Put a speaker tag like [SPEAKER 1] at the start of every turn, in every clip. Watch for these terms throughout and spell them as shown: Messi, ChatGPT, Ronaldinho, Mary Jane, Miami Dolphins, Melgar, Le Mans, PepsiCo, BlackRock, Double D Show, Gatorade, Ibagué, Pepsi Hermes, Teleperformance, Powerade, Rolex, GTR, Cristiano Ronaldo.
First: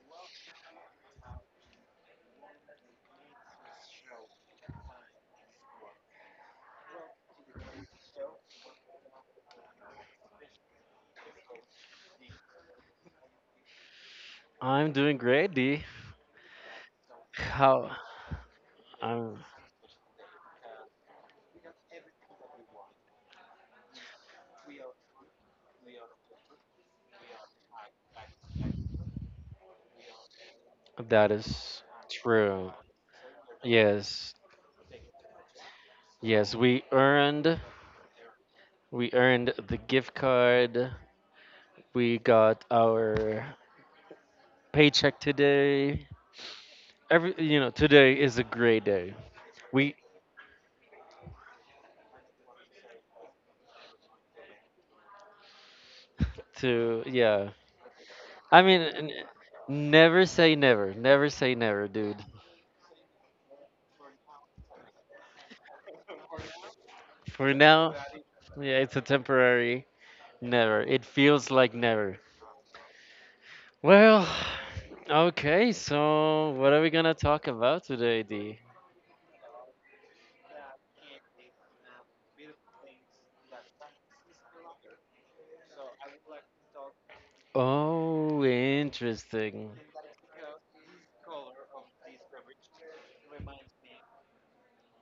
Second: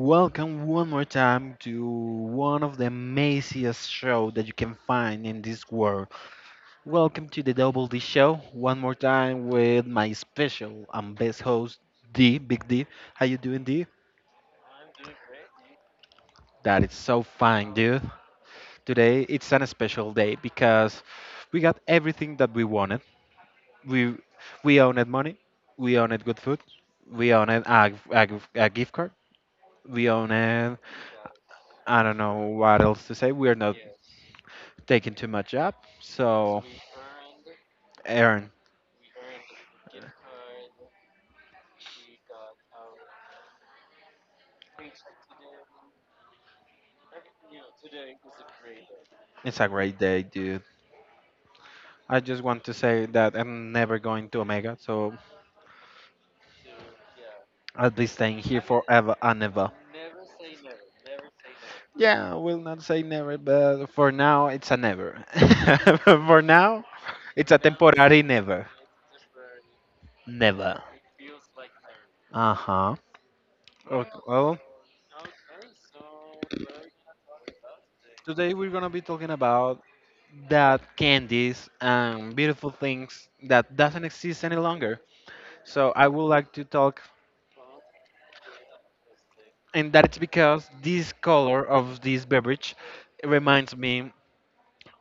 [SPEAKER 1] welcome one more time to one of the amaziest show that you can find in this world. Welcome to the Double D Show one more time with my special and best host D, Big D. How you doing, D?
[SPEAKER 2] I'm doing great, D.
[SPEAKER 1] That is so fine,
[SPEAKER 2] How
[SPEAKER 1] dude. Today
[SPEAKER 2] I'm
[SPEAKER 1] it's an special day because we got everything that we wanted. We we owned money, we owned good food, we owned a gift card, we owned
[SPEAKER 2] That is
[SPEAKER 1] I don't know
[SPEAKER 2] true.
[SPEAKER 1] what else to say. We're not
[SPEAKER 2] Yes.
[SPEAKER 1] taking too much up.
[SPEAKER 2] Yes,
[SPEAKER 1] So,
[SPEAKER 2] we earned
[SPEAKER 1] Aaron,
[SPEAKER 2] we earned the gift card. We got our paycheck today. Today is a great day.
[SPEAKER 1] it's a
[SPEAKER 2] We
[SPEAKER 1] great day, dude. I just want to say that I'm never going to Omega, so
[SPEAKER 2] to Yeah.
[SPEAKER 1] I'll be staying here
[SPEAKER 2] I mean,
[SPEAKER 1] forever and ever.
[SPEAKER 2] never say never. Never say never, dude.
[SPEAKER 1] Yeah, I will not say never, but for now, it's a never. For now, it's
[SPEAKER 2] For
[SPEAKER 1] a
[SPEAKER 2] now,
[SPEAKER 1] temporary never.
[SPEAKER 2] yeah, it's a temporary
[SPEAKER 1] Never.
[SPEAKER 2] never. It feels like never.
[SPEAKER 1] Uh huh. Okay,
[SPEAKER 2] Well,
[SPEAKER 1] well,
[SPEAKER 2] okay, so what are we gonna talk about today,
[SPEAKER 1] today
[SPEAKER 2] D?
[SPEAKER 1] we're gonna be talking about that candies and beautiful things that doesn't exist any longer. So I would like to talk,
[SPEAKER 2] Oh, interesting.
[SPEAKER 1] and that it's because this color of this beverage reminds me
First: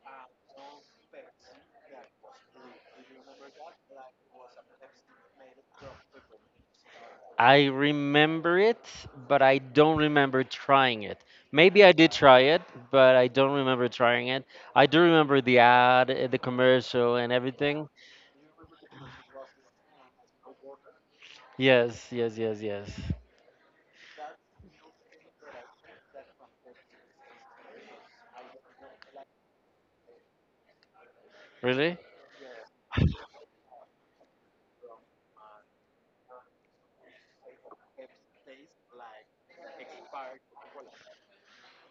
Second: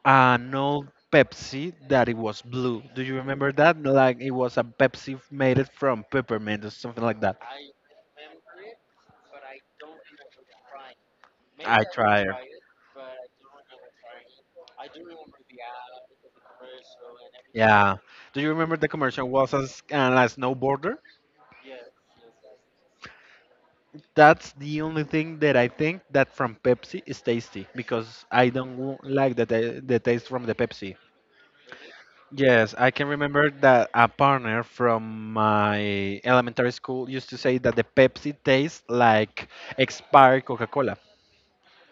[SPEAKER 1] an old Pepsi that it was blue. Do you remember that? No, like it was a Pepsi made it from peppermint or something like that.
[SPEAKER 2] I remember it, but I don't remember trying it. Maybe
[SPEAKER 1] I
[SPEAKER 2] I did
[SPEAKER 1] tried.
[SPEAKER 2] try it, but I don't remember trying it. I do remember the ad, the commercial, and everything.
[SPEAKER 1] Yeah. Do you remember the commercial was as a snowboarder?
[SPEAKER 2] Yes, yes, yes, yes.
[SPEAKER 1] That's the only thing that I think that from Pepsi is tasty because I don't like the taste from the Pepsi.
[SPEAKER 2] Really?
[SPEAKER 1] Yes, I can remember that a partner from my elementary school used to say that the Pepsi tastes like expired Coca-Cola.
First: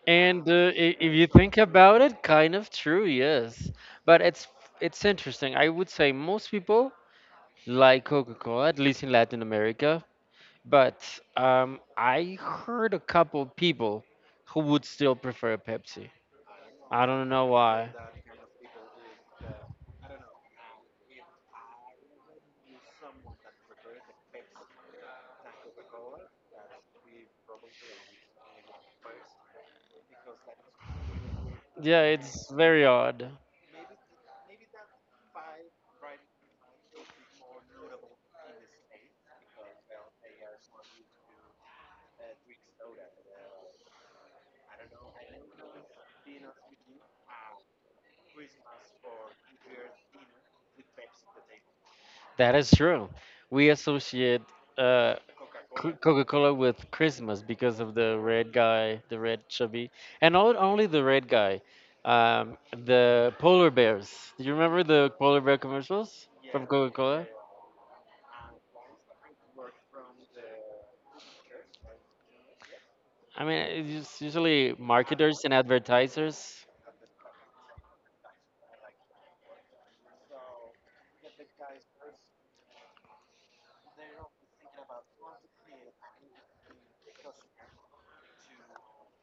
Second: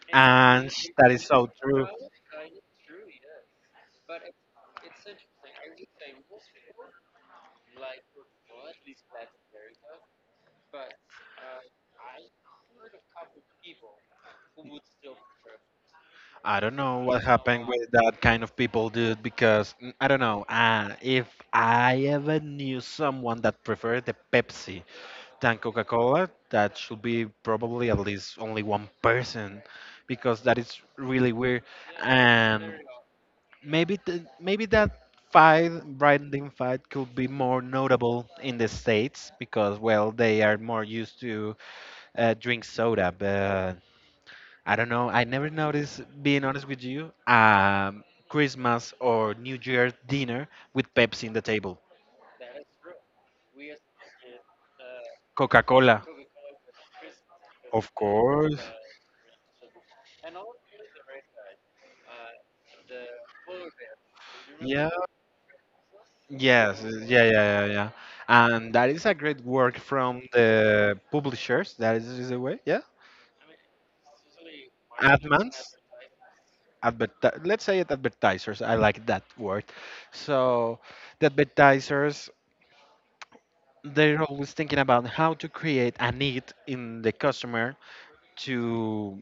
[SPEAKER 2] And
[SPEAKER 1] And that
[SPEAKER 2] if
[SPEAKER 1] is
[SPEAKER 2] you
[SPEAKER 1] so
[SPEAKER 2] think
[SPEAKER 1] true.
[SPEAKER 2] about it, kind of true, yes. But it's interesting. I would say most people like Coca-Cola, at least in Latin America. But I heard a couple people who would still prefer Pepsi.
[SPEAKER 1] I don't know
[SPEAKER 2] I
[SPEAKER 1] what
[SPEAKER 2] don't know
[SPEAKER 1] happened
[SPEAKER 2] why.
[SPEAKER 1] with that kind of people, dude, because I don't know. If I ever knew someone that preferred the Pepsi than Coca Cola, that should be probably at least only one person, because that is really weird.
[SPEAKER 2] Yeah, it's
[SPEAKER 1] And
[SPEAKER 2] very odd.
[SPEAKER 1] maybe maybe that fight, branding fight, could be more notable in the states because well, they are more used to drink soda. But I don't know. I never noticed. Being honest with you, Christmas or New Year dinner with Pepsi in the table,
[SPEAKER 2] That is true. We associate uh,
[SPEAKER 1] Coca Cola,
[SPEAKER 2] Coca-Cola with Christmas because
[SPEAKER 1] of
[SPEAKER 2] of the red
[SPEAKER 1] course.
[SPEAKER 2] guy, the red chubby, and not only the red guy, um, the polar bears. Do you remember the polar bear commercials from
[SPEAKER 1] Yes, yeah,
[SPEAKER 2] Coca-Cola?
[SPEAKER 1] yeah, yeah, yeah. And that is a great work from the publishers. That is the way, yeah.
[SPEAKER 2] I mean, it's usually marketers and
[SPEAKER 1] Admans,
[SPEAKER 2] advertisers.
[SPEAKER 1] let's say it advertisers. I like that word. So the advertisers, they're always thinking about how to create a need in the customer to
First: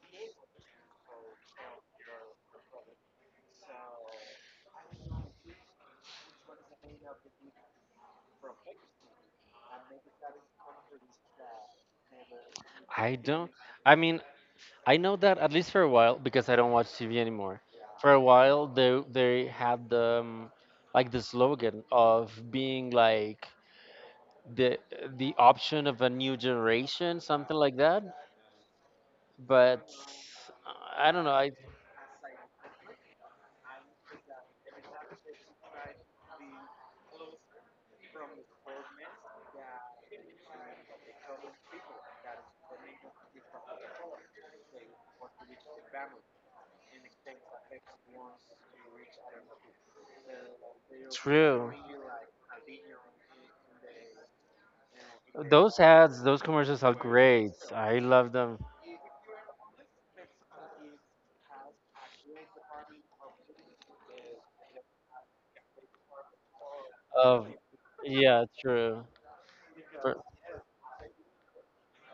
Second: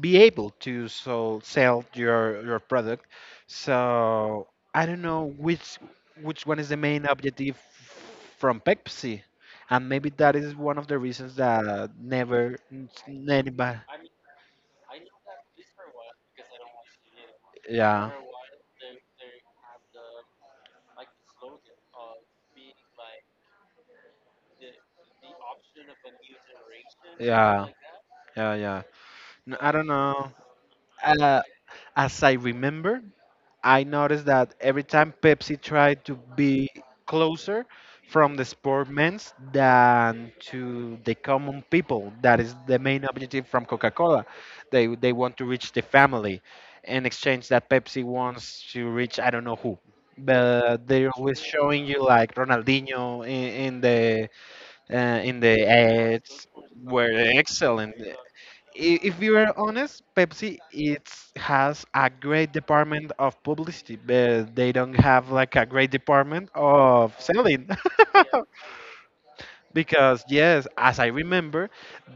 [SPEAKER 1] be able to so sell your product. So I don't know which one is the main objective from Pepsi, and maybe that is one of the reasons that never
[SPEAKER 2] I don't.
[SPEAKER 1] anybody.
[SPEAKER 2] I mean, I know that at least for a while because I don't watch TV anymore. For
[SPEAKER 1] Yeah.
[SPEAKER 2] a while, they had the like the slogan of being like the the option of a new generation, something
[SPEAKER 1] Yeah.
[SPEAKER 2] like that.
[SPEAKER 1] Yeah. Yeah. I don't
[SPEAKER 2] But
[SPEAKER 1] know.
[SPEAKER 2] I don't know.
[SPEAKER 1] Uh,
[SPEAKER 2] I
[SPEAKER 1] as I remember, I noticed that every time Pepsi tried to be closer from the sportmen's than to the common people. That is the main objective from Coca-Cola. They want to reach the family in exchange that Pepsi wants to reach I don't know who. But they're always
[SPEAKER 2] True.
[SPEAKER 1] showing you like Ronaldinho in the in the
[SPEAKER 2] Those ads, those
[SPEAKER 1] ads
[SPEAKER 2] commercials are
[SPEAKER 1] were
[SPEAKER 2] great.
[SPEAKER 1] excellent
[SPEAKER 2] I love them.
[SPEAKER 1] if we were honest, Pepsi it has a great department of publicity, but they don't have like a great department of
[SPEAKER 2] Of
[SPEAKER 1] selling.
[SPEAKER 2] Yeah, true.
[SPEAKER 1] Because yes, as I remember,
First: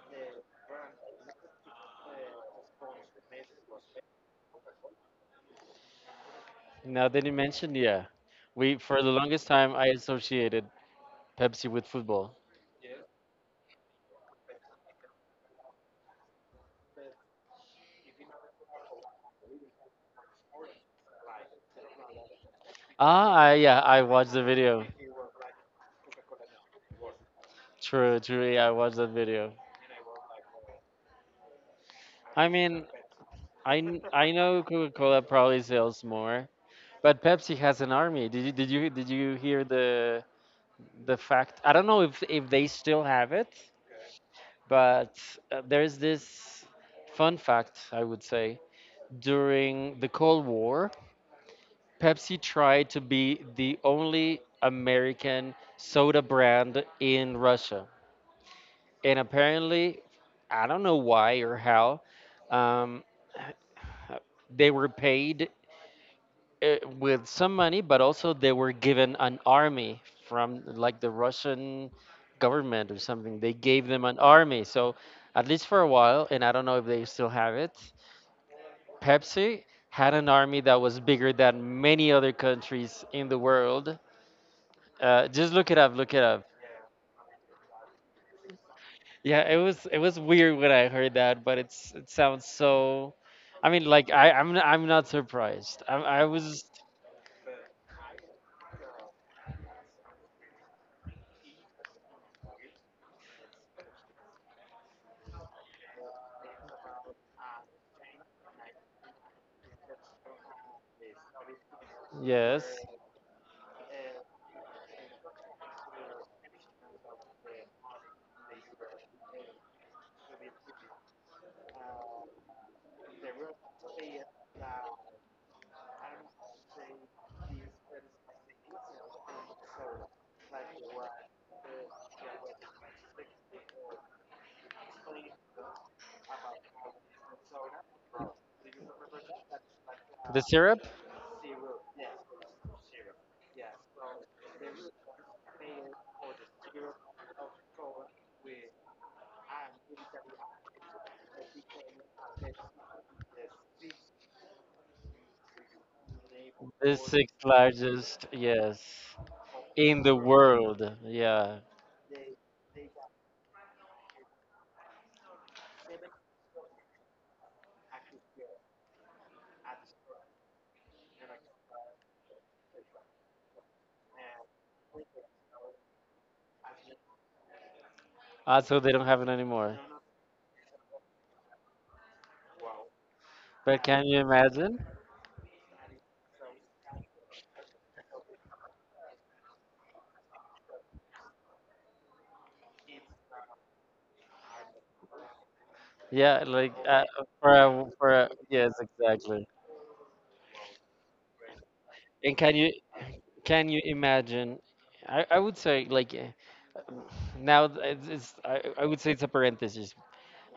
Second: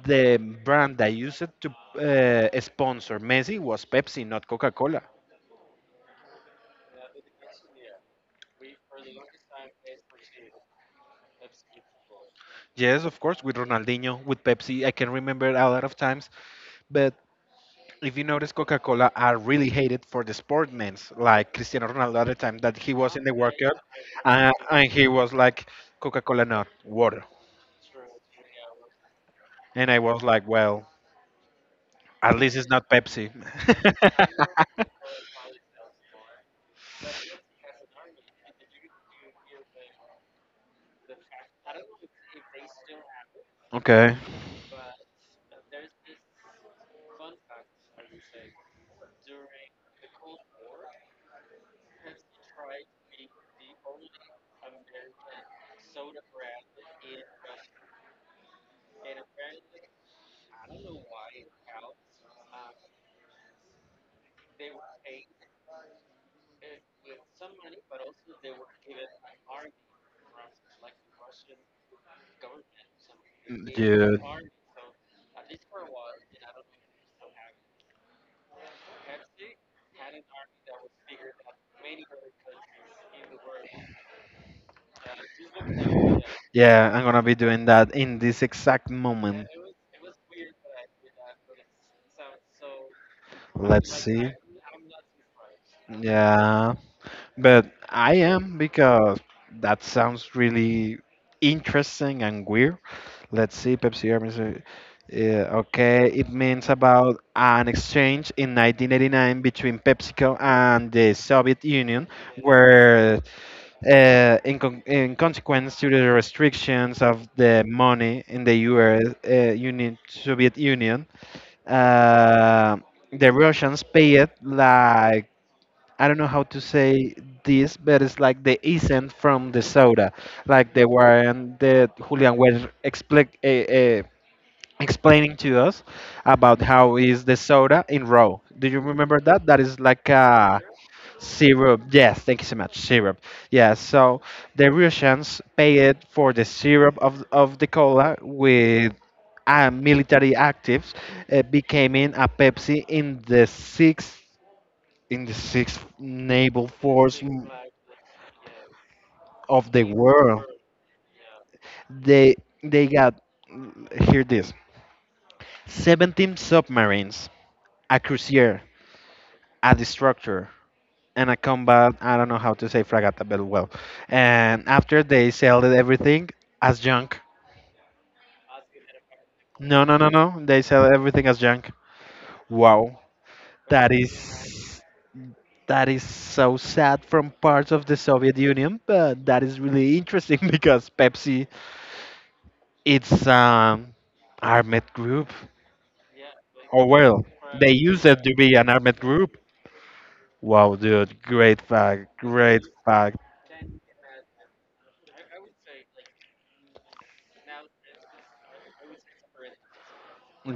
[SPEAKER 1] the brand that used to sponsor Messi was Pepsi, not Coca-Cola.
[SPEAKER 2] Now that you mentioned, yeah, we for the longest time I associated Pepsi with football.
[SPEAKER 1] Yes, of course, with Ronaldinho, with Pepsi, I can remember a lot of times, but if you notice, Coca Cola are really hated for the sportmen's, like Cristiano Ronaldo at the time that he was in
[SPEAKER 2] Ah,
[SPEAKER 1] the World Cup,
[SPEAKER 2] yeah, I watched the video.
[SPEAKER 1] and he was like, Coca Cola, not water.
[SPEAKER 2] True, true. Yeah, I watched that video.
[SPEAKER 1] And I was like, well, at
[SPEAKER 2] I
[SPEAKER 1] least it's
[SPEAKER 2] mean,
[SPEAKER 1] not Pepsi.
[SPEAKER 2] I know Coca-Cola probably sells more, but Pepsi has an army. Did you hear the fact? I don't know if they still have it,
[SPEAKER 1] Okay.
[SPEAKER 2] but there's this fun fact I would say during the Cold War. Pepsi tried to be the only American soda brand in Russia. And apparently, I don't know why or how, um, they were paid with some money, but also they were given an army from like the Russian government or something. They gave them an
[SPEAKER 1] Dude.
[SPEAKER 2] army. So, at least for a while, and I don't know if they still have it, Pepsi had an army that was bigger than many other countries in the world. Just look it up. Look it up.
[SPEAKER 1] Yeah, I'm gonna be doing that in this exact
[SPEAKER 2] Yeah,
[SPEAKER 1] moment.
[SPEAKER 2] it was weird when I heard that, but it sounds so. I mean,
[SPEAKER 1] Let's
[SPEAKER 2] like I
[SPEAKER 1] see.
[SPEAKER 2] I'm n- I'm not surprised. I was
[SPEAKER 1] Yeah, but I am because that sounds really interesting and weird. Let's see, Pepsi Hermes. Yeah, okay, it means about an exchange in 1989 between PepsiCo and the Soviet Union,
[SPEAKER 2] Yes.
[SPEAKER 1] where, in consequence to the restrictions of the money in the U.S. Union, Soviet Union, uh, the Russians paid like I don't know how to say this, but it's like the essence from the soda, like the one that Julian was expli explaining to us about how is the soda in raw. Do you remember that? That is like
[SPEAKER 2] The
[SPEAKER 1] a
[SPEAKER 2] syrup,
[SPEAKER 1] syrup. Yes, thank you so much. Syrup. Yeah. So the Russians paid for the syrup of the cola with military actives becoming a Pepsi in the 60s in the sixth naval
[SPEAKER 2] the
[SPEAKER 1] force
[SPEAKER 2] sixth largest, yes,
[SPEAKER 1] of the
[SPEAKER 2] in the
[SPEAKER 1] world.
[SPEAKER 2] world. Yeah.
[SPEAKER 1] They they got, hear this: 17 submarines, a cruiser, a destructor, and a combat. I don't know how to say frigate, but well. And after they sell everything as junk.
[SPEAKER 2] Also, they don't have it anymore.
[SPEAKER 1] No, no, no, no. They sell everything as junk. Wow,
[SPEAKER 2] But
[SPEAKER 1] that
[SPEAKER 2] can you imagine?
[SPEAKER 1] is that is so sad from parts of the Soviet Union, but that is really interesting because Pepsi, it's armed group.
[SPEAKER 2] Yeah, like,
[SPEAKER 1] Oh well, they used it to be an
[SPEAKER 2] yes,
[SPEAKER 1] armed group.
[SPEAKER 2] exactly.
[SPEAKER 1] Wow, dude, great fact,
[SPEAKER 2] And can
[SPEAKER 1] great
[SPEAKER 2] you
[SPEAKER 1] fact.
[SPEAKER 2] can you imagine? I would say like, eh, now th- it's I would say it's a parenthesis.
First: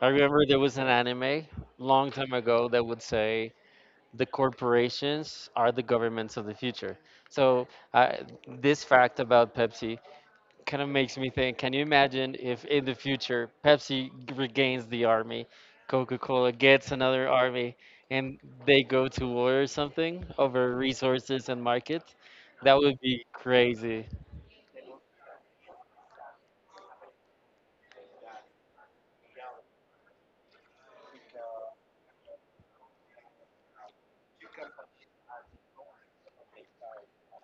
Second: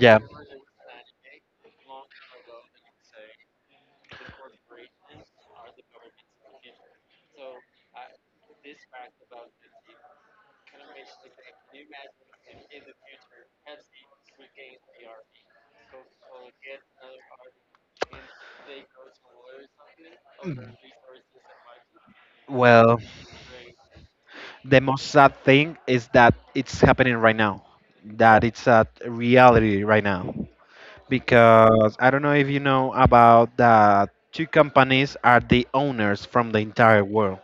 [SPEAKER 2] I remember there was an anime long time ago that would say the corporations are the governments of the future. So, this fact about Pepsi kind of makes me think: can you imagine if in the future Pepsi regains the army, Coca-Cola gets another army, and they go to war or something over resources and market? That would
[SPEAKER 1] well,
[SPEAKER 2] be crazy.
[SPEAKER 1] the most sad thing is that it's happening right now. That it's a reality right now. Because I don't know if you know about that. Two companies are the owners from the entire world.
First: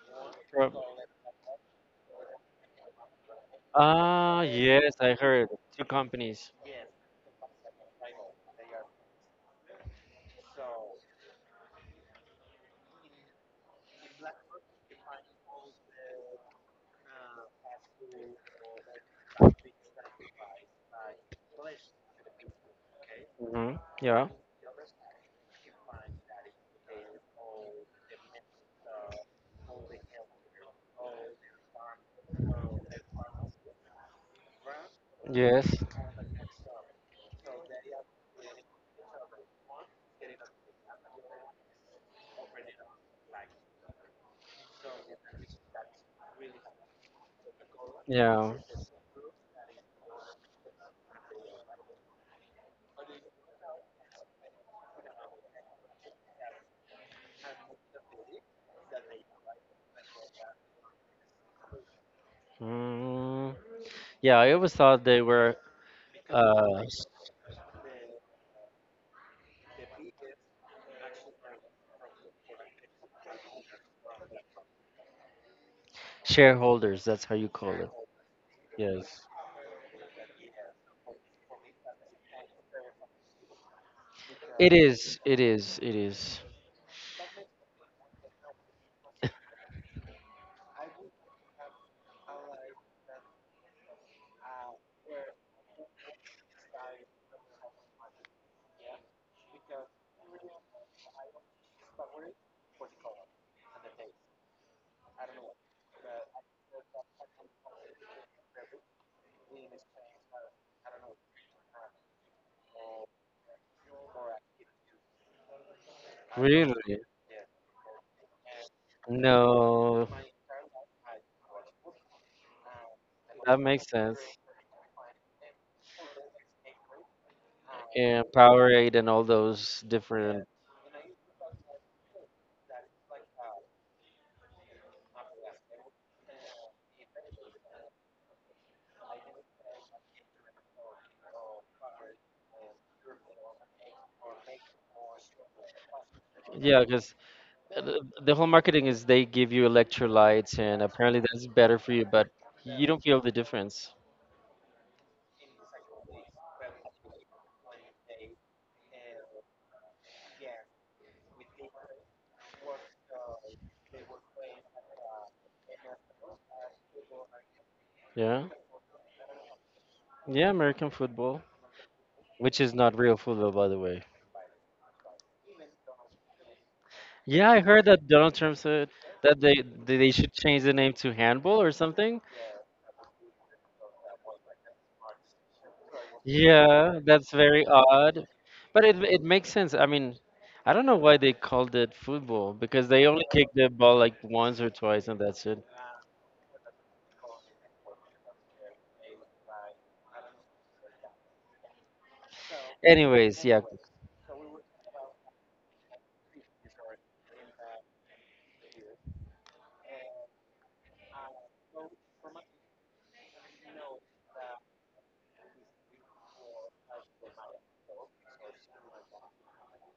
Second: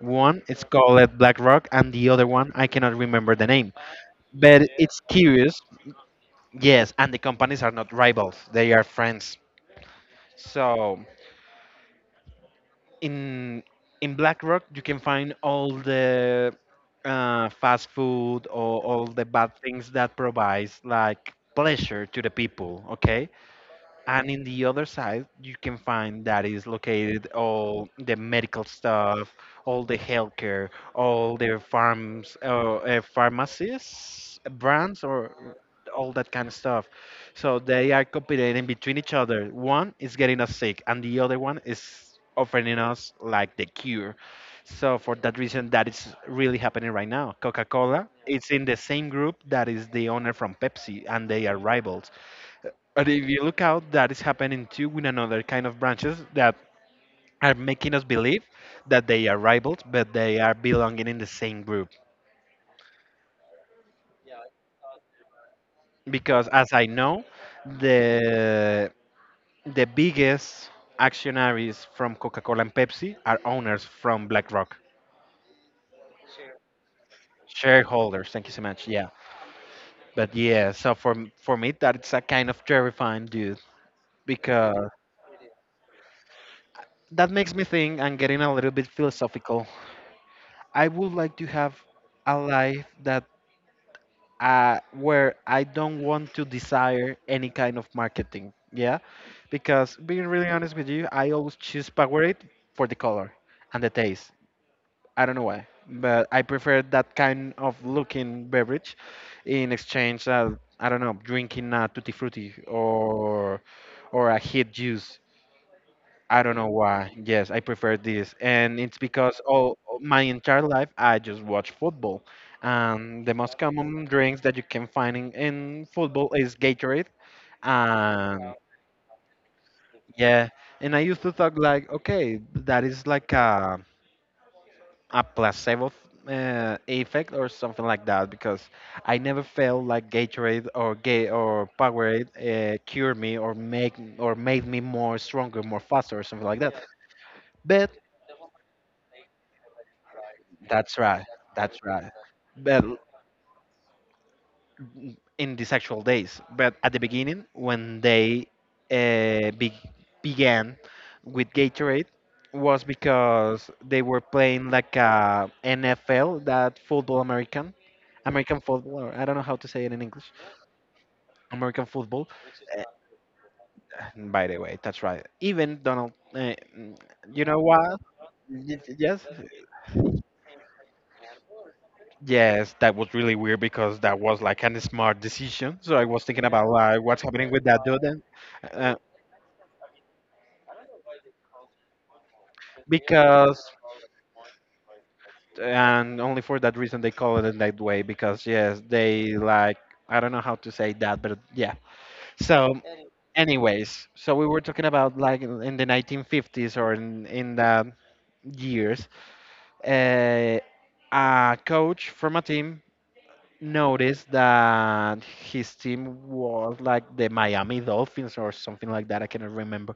[SPEAKER 1] One it's
[SPEAKER 2] Prob-
[SPEAKER 1] called Black Rock, and the other one I cannot remember the name.
[SPEAKER 2] Ah,
[SPEAKER 1] But
[SPEAKER 2] yes,
[SPEAKER 1] it's
[SPEAKER 2] I heard
[SPEAKER 1] curious,
[SPEAKER 2] two companies.
[SPEAKER 1] yes. And the companies are not rivals; they are friends. So in in Black Rock you can find all the fast food or all the bad things that provides like pleasure to the people. Okay,
[SPEAKER 2] hmm Yeah.
[SPEAKER 1] and in the other side you can find that is located all the medical stuff, all the healthcare, all the farms, pharmacies brands or
[SPEAKER 2] Yes.
[SPEAKER 1] all that kind of stuff. So they are competing between each other, one is getting us sick and the other one is offering us like the cure. So for that reason that is really happening right now, Coca-Cola it's
[SPEAKER 2] Yeah.
[SPEAKER 1] in the same group that is the owner from Pepsi and they are rivals, but if you look out, that is happening too with another kind of branches that are making us believe that they are rivals, but they are belonging in the same group.
[SPEAKER 2] Mm, yeah, I always thought they were,
[SPEAKER 1] Because as
[SPEAKER 2] uh,
[SPEAKER 1] I know, the the biggest actionaries from Coca-Cola and Pepsi are owners from BlackRock,
[SPEAKER 2] shareholders. That's how you call it.
[SPEAKER 1] shareholders. Thank you so much. Yeah,
[SPEAKER 2] Yes.
[SPEAKER 1] but yeah. So for for me, that's a kind of terrifying dude
[SPEAKER 2] It
[SPEAKER 1] because
[SPEAKER 2] is. It is. It is.
[SPEAKER 1] that makes me think and getting a little bit philosophical. I would like to have a life that where I don't want to desire any kind of marketing. Yeah, because being really honest with you, I always choose Powerade for the color and the taste. I don't know why, but I prefer that kind of looking beverage in exchange. I don't know, drinking a tutti frutti or a hit juice. I don't know
[SPEAKER 2] Really?
[SPEAKER 1] why. Yes, I prefer this, and it's because all
[SPEAKER 2] No,
[SPEAKER 1] my entire life I just watch football. The most
[SPEAKER 2] that makes
[SPEAKER 1] common
[SPEAKER 2] sense.
[SPEAKER 1] drinks that you can find in football is Gatorade.
[SPEAKER 2] And
[SPEAKER 1] Um,
[SPEAKER 2] Powerade and all those different.
[SPEAKER 1] yeah, and I used to thought like, okay, that is like a placebo effect or something like that because I never felt like Gatorade or Gay or Powerade cured me or make or made me more stronger, more faster or something like
[SPEAKER 2] Yeah, because
[SPEAKER 1] that.
[SPEAKER 2] the whole marketing is they give you electrolytes, and
[SPEAKER 1] That's
[SPEAKER 2] apparently
[SPEAKER 1] right.
[SPEAKER 2] that's better
[SPEAKER 1] That's
[SPEAKER 2] for you,
[SPEAKER 1] right.
[SPEAKER 2] but
[SPEAKER 1] But
[SPEAKER 2] you don't feel the difference.
[SPEAKER 1] in these actual days, but at the beginning when they uh, be- began with Gatorade was because they were playing like a NFL, that football American,
[SPEAKER 2] Yeah.
[SPEAKER 1] American football. Or I don't know how to say it in English.
[SPEAKER 2] Yeah, American football,
[SPEAKER 1] American football.
[SPEAKER 2] which is
[SPEAKER 1] Uh,
[SPEAKER 2] not real football, by the way.
[SPEAKER 1] by the way, that's right. Even Donald, you
[SPEAKER 2] Yeah,
[SPEAKER 1] know
[SPEAKER 2] I heard
[SPEAKER 1] what?
[SPEAKER 2] that Donald Trump said
[SPEAKER 1] Yes,
[SPEAKER 2] that they should change the name to handball or something.
[SPEAKER 1] yes, that was really weird because that was like a smart decision. So I was thinking about
[SPEAKER 2] Yeah,
[SPEAKER 1] like what's
[SPEAKER 2] that's
[SPEAKER 1] happening with
[SPEAKER 2] very
[SPEAKER 1] that dude, and,
[SPEAKER 2] odd, but
[SPEAKER 1] uh,
[SPEAKER 2] it makes sense. I mean, I don't know why they called it football because they only kick the
[SPEAKER 1] because
[SPEAKER 2] ball like once or twice and that's it.
[SPEAKER 1] and only for that reason they call it in that way because yes, they like I don't know how to say that, but yeah. So
[SPEAKER 2] Anyways, yeah.
[SPEAKER 1] anyways, so we were talking about like in the 1950s or in the years, uh, a coach from a team noticed that his team was like the Miami Dolphins or something like that. I cannot remember.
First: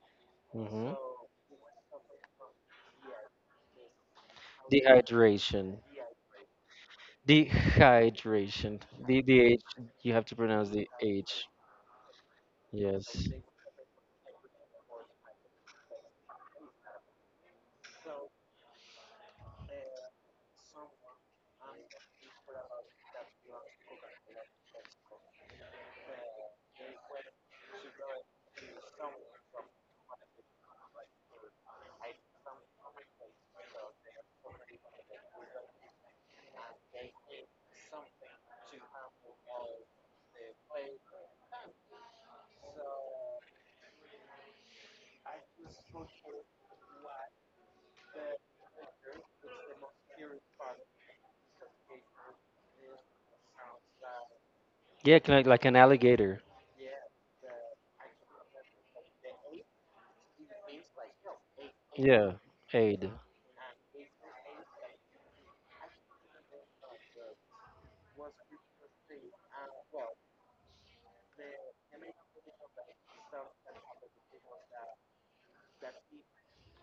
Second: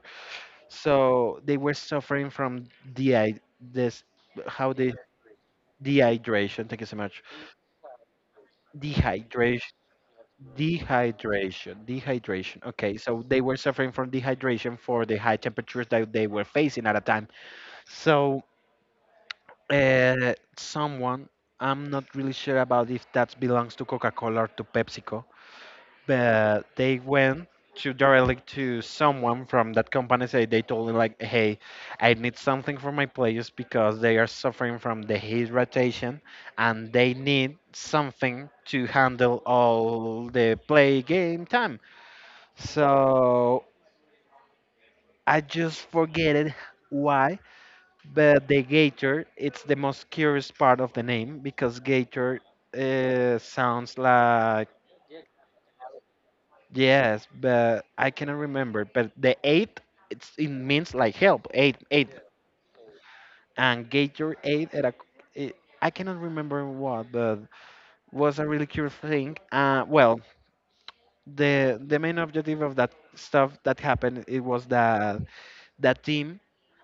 [SPEAKER 2] hmm
[SPEAKER 1] So they were suffering from dehy this how they
[SPEAKER 2] Dehydration.
[SPEAKER 1] dehydration. Thank you so much.
[SPEAKER 2] Dehydration. DDH.
[SPEAKER 1] Dehydration.
[SPEAKER 2] You have to pronounce the H.
[SPEAKER 1] Dehydration, dehydration. Okay, so
[SPEAKER 2] Yes.
[SPEAKER 1] they were suffering from dehydration for the high temperatures that they were facing at a time. So, someone, I'm not really sure about if that belongs to Coca Cola or to PepsiCo, but they went to directly to someone from that company, say they told him like, hey, I need something for my players because they are suffering from dehydration and they need something to handle all the play game time. So I just forget it why, but the gator it's the most curious part of the name because gator sounds like
[SPEAKER 2] Yeah, like an alligator.
[SPEAKER 1] yes, but I cannot remember. But the eight, it's, it means like help. Eight, eight,
[SPEAKER 2] Yeah, aid.
[SPEAKER 1] and get your aid at a. It, I cannot remember what, but was a really curious thing. The main objective of that stuff that happened it was that that team,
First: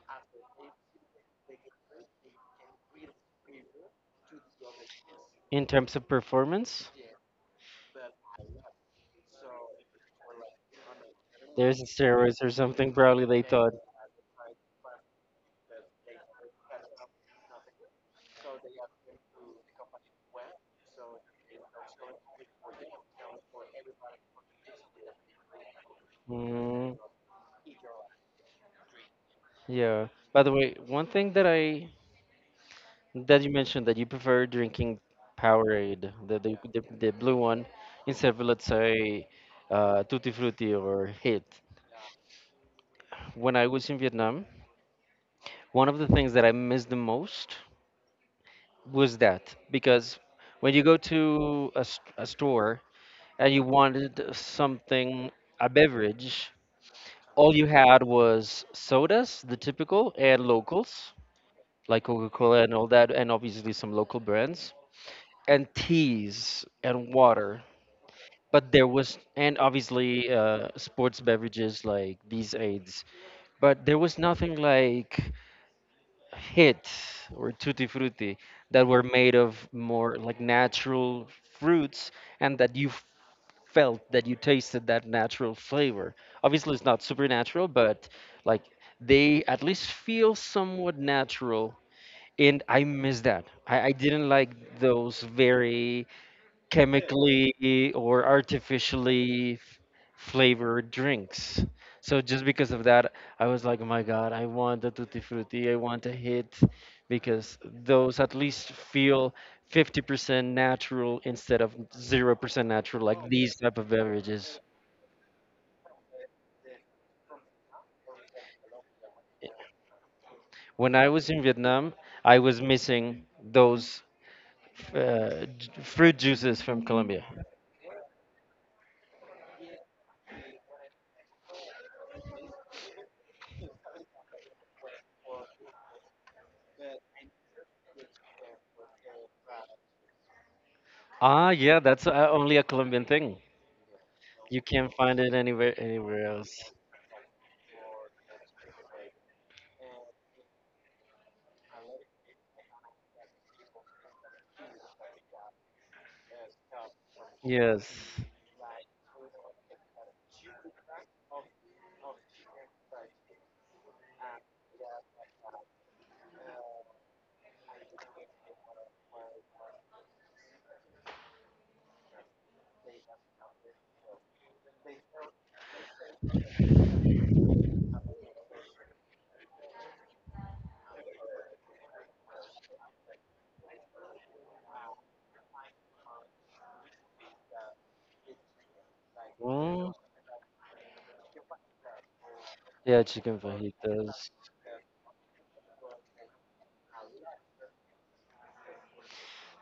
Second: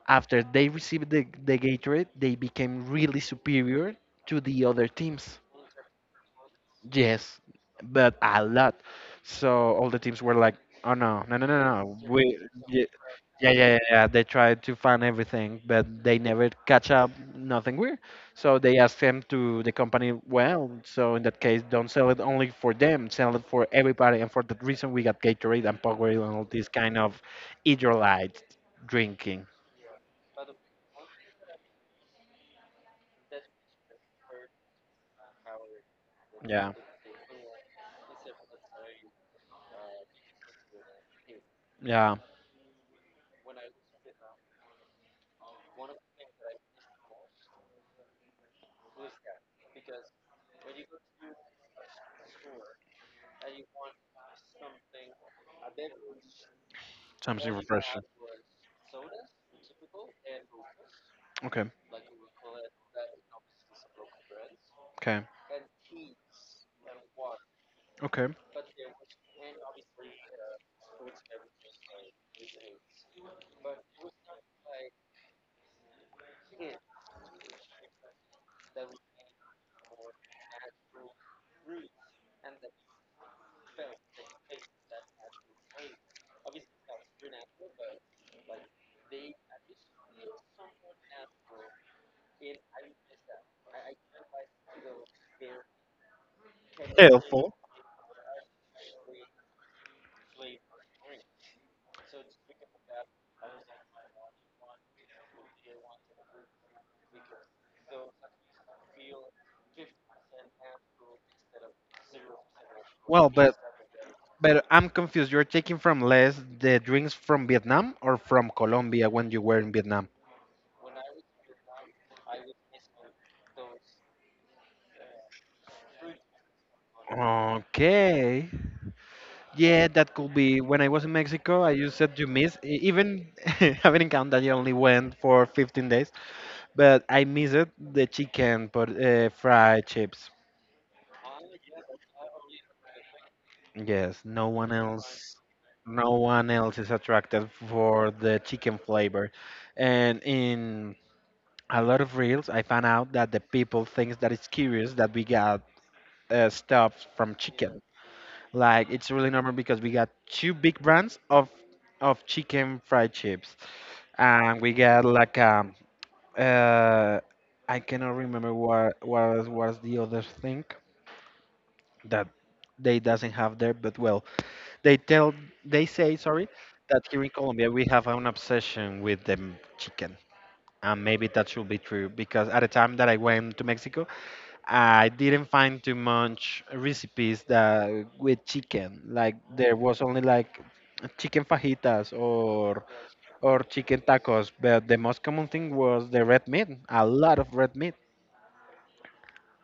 [SPEAKER 1] after they received the Gatorade, they became really superior to the other teams.
[SPEAKER 2] In terms of performance,
[SPEAKER 1] Yes, but a lot. So all the teams were like, "Oh no, no, no, no,
[SPEAKER 2] there's
[SPEAKER 1] no! We,"
[SPEAKER 2] steroids or something. Probably they
[SPEAKER 1] yeah, yeah,
[SPEAKER 2] thought.
[SPEAKER 1] yeah, yeah. They tried to find everything, but they never catch up. Nothing weird. So they asked him to the company. Well, so in that case, don't sell it only for them. Sell it for everybody, and for that reason, we got Gatorade and Powerade and all this kind
[SPEAKER 2] Mm,
[SPEAKER 1] of electrolyte drinking.
[SPEAKER 2] yeah. By the way, one thing that you mentioned that you prefer drinking Powerade, the the,
[SPEAKER 1] Yeah,
[SPEAKER 2] the, the blue one, instead of let's say, Tutti Frutti or Hit.
[SPEAKER 1] yeah,
[SPEAKER 2] When I was in Vietnam, one of the things that I missed the most was that, because when you go to a store and you wanted something, a beverage,
[SPEAKER 1] something
[SPEAKER 2] all you
[SPEAKER 1] refreshing.
[SPEAKER 2] had was sodas, the typical, and locals,
[SPEAKER 1] Okay,
[SPEAKER 2] like Coca Cola and all that, and obviously some local brands,
[SPEAKER 1] okay,
[SPEAKER 2] and teas and water.
[SPEAKER 1] okay.
[SPEAKER 2] But there was, and obviously, sports beverages like these aids, but there was nothing like Hit or Tutti Frutti that were made of more like natural fruits and that you felt that you tasted that natural flavor. Obviously, it's not supernatural, but like they at least feel somewhat natural. And I miss that. I didn't like those very
[SPEAKER 1] Helpful.
[SPEAKER 2] chemically or artificially, flavored drinks. So just because of that, I was like, oh my God, I want a tutti frutti, I want a hit, because those at least feel 50% natural instead of 0% natural, like
[SPEAKER 1] Well, but
[SPEAKER 2] these type of beverages.
[SPEAKER 1] but I'm confused. You're taking from Les the drinks from Vietnam or from Colombia when you were in Vietnam?
[SPEAKER 2] When I was in Vietnam, I was missing those, fruit juices from Colombia.
[SPEAKER 1] Okay. Yeah, that could be. When I was in Mexico, I used it to miss, even having in count that I only went for 15 days, but I missed it, the chicken, but fried chips.
[SPEAKER 2] Ah, yeah, that's, only a Colombian thing.
[SPEAKER 1] Yes, no
[SPEAKER 2] You
[SPEAKER 1] one
[SPEAKER 2] can't find it
[SPEAKER 1] else,
[SPEAKER 2] anywhere
[SPEAKER 1] no
[SPEAKER 2] anywhere
[SPEAKER 1] one
[SPEAKER 2] else.
[SPEAKER 1] else is attracted for the chicken flavor. And in a lot of reels, I found out that the people thinks that it's curious that we got stuff from chicken.
[SPEAKER 2] Yes.
[SPEAKER 1] Like it's really normal because we got two big brands of chicken fried chips, and we got like uh I cannot remember what was the other thing that they doesn't have there, but well, they tell they say sorry that here in Colombia we have an obsession with the chicken, and maybe that should be true because at the time that I went to Mexico. I didn't find too much recipes that with chicken. Like there
[SPEAKER 2] Mm,
[SPEAKER 1] was only like chicken fajitas or
[SPEAKER 2] yeah, chicken
[SPEAKER 1] or chicken
[SPEAKER 2] fajitas.
[SPEAKER 1] tacos, but the most common thing was the red meat, a lot of red meat.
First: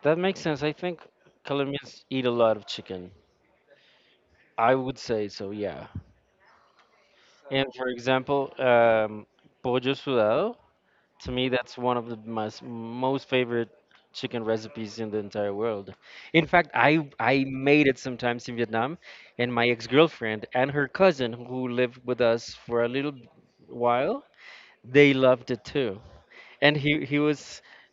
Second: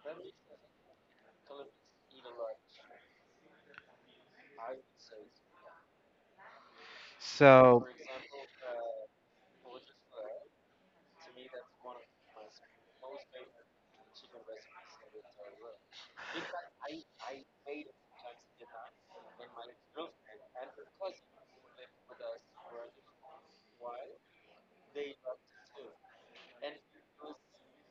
[SPEAKER 2] That makes sense. I think Colombians eat a lot of chicken. I would say so, yeah. And
[SPEAKER 1] So
[SPEAKER 2] for example, pollo sudado, to me, that's one of the most, most favorite chicken recipes in the entire world. In fact, I made it sometimes in Vietnam, and my ex-girlfriend and her cousin, who lived with us for a little while, they loved it too. And he was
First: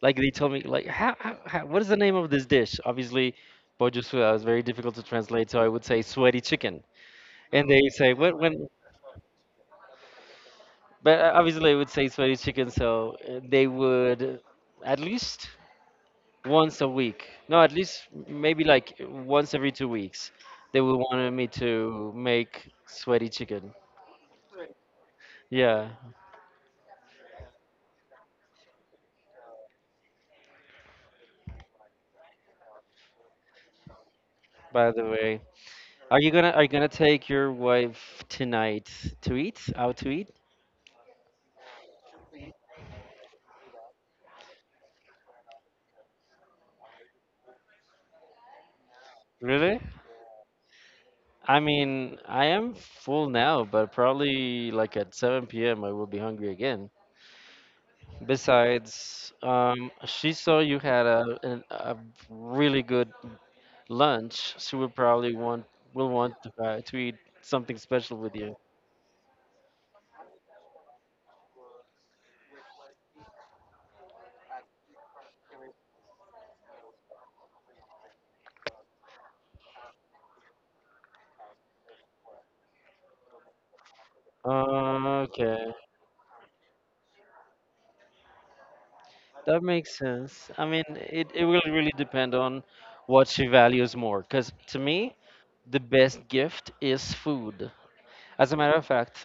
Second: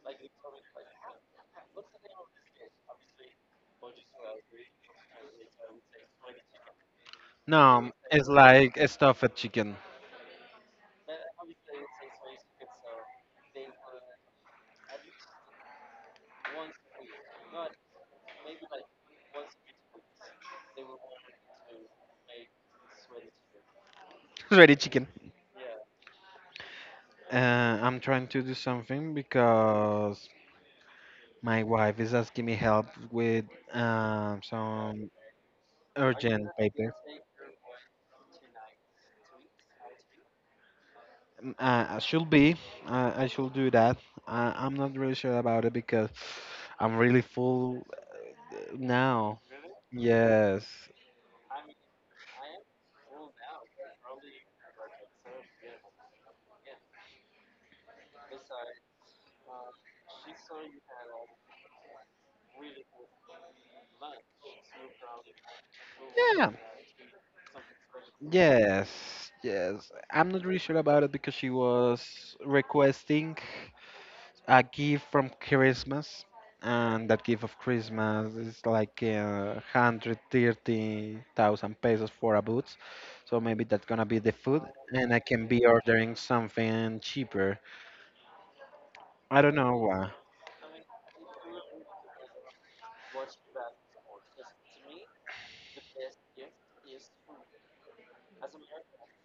[SPEAKER 2] like, they told me like, how what is the name of this dish? Obviously, bojusua was very difficult to translate, so I would say sweaty chicken. And they
[SPEAKER 1] no,
[SPEAKER 2] say,
[SPEAKER 1] it's
[SPEAKER 2] what when
[SPEAKER 1] like a stuffed chicken,
[SPEAKER 2] but obviously I would say sweaty chicken, so, they would at least once a week. No, at least maybe like once every 2 weeks. They would want me to make sweaty chicken.
[SPEAKER 1] ready chicken.
[SPEAKER 2] Yeah,
[SPEAKER 1] I'm trying to do something because my wife is asking me help with
[SPEAKER 2] by the
[SPEAKER 1] some
[SPEAKER 2] way. Are you
[SPEAKER 1] urgent
[SPEAKER 2] gonna are you gonna
[SPEAKER 1] papers.
[SPEAKER 2] take your wife tonight to eat? Out to eat?
[SPEAKER 1] Mm, I should be. I should do that. I'm not really sure about it because I'm really full now.
[SPEAKER 2] Really?
[SPEAKER 1] Yes.
[SPEAKER 2] I mean, I am full now, but probably like at 7 p.m. I will be hungry again. Besides, she saw you had a really good lunch. She will probably want will want
[SPEAKER 1] Yeah.
[SPEAKER 2] to, uh, to eat something special with you.
[SPEAKER 1] Yes. Yes. I'm not really sure about it because she was requesting a gift from Christmas, and that gift of Christmas is like 130,000 pesos for a boots. So maybe that's gonna be the food, and I can be
[SPEAKER 2] Okay,
[SPEAKER 1] ordering something cheaper. I don't
[SPEAKER 2] that
[SPEAKER 1] know
[SPEAKER 2] makes
[SPEAKER 1] why.
[SPEAKER 2] sense. I mean, it will really depend on what she values more. Because to me, the best gift is food. As a matter of fact,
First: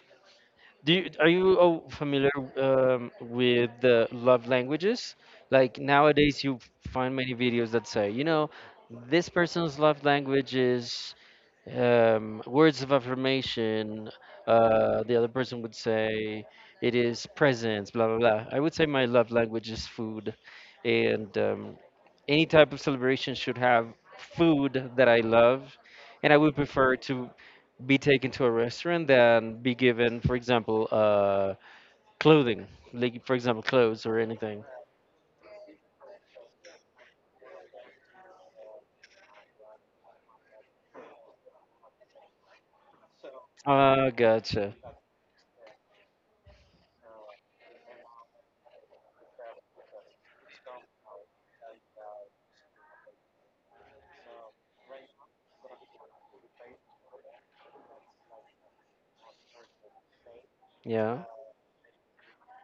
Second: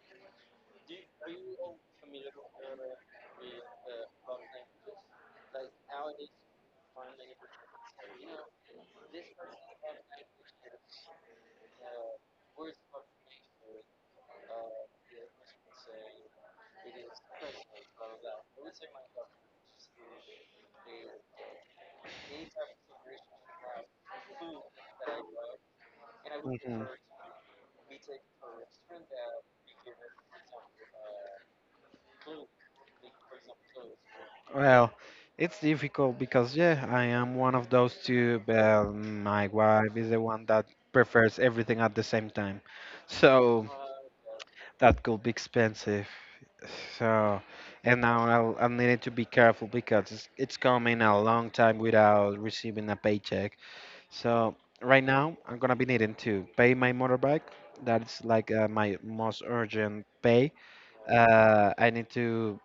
[SPEAKER 2] Are you, familiar, with the love languages? Like nowadays, you find many videos that say, this person's love language is, words of affirmation. The other person would say it is presents, blah blah blah. I would say my love language is food, and, any type of celebration should have food that I love, and I would
[SPEAKER 1] Mhm.
[SPEAKER 2] prefer to be taken to a restaurant than be given, for example, clothing, like for example, clothes or anything.
[SPEAKER 1] Well, it's difficult because yeah, I am one of those two, but my wife is the one that prefers everything at the same time. So
[SPEAKER 2] Ah, gotcha.
[SPEAKER 1] that could be expensive. So, and now I'm needing to be careful because it's coming a long time without receiving a paycheck. So right now I'm gonna be needing to pay my motorbike. That's like my most urgent pay.
[SPEAKER 2] Yeah.
[SPEAKER 1] I need to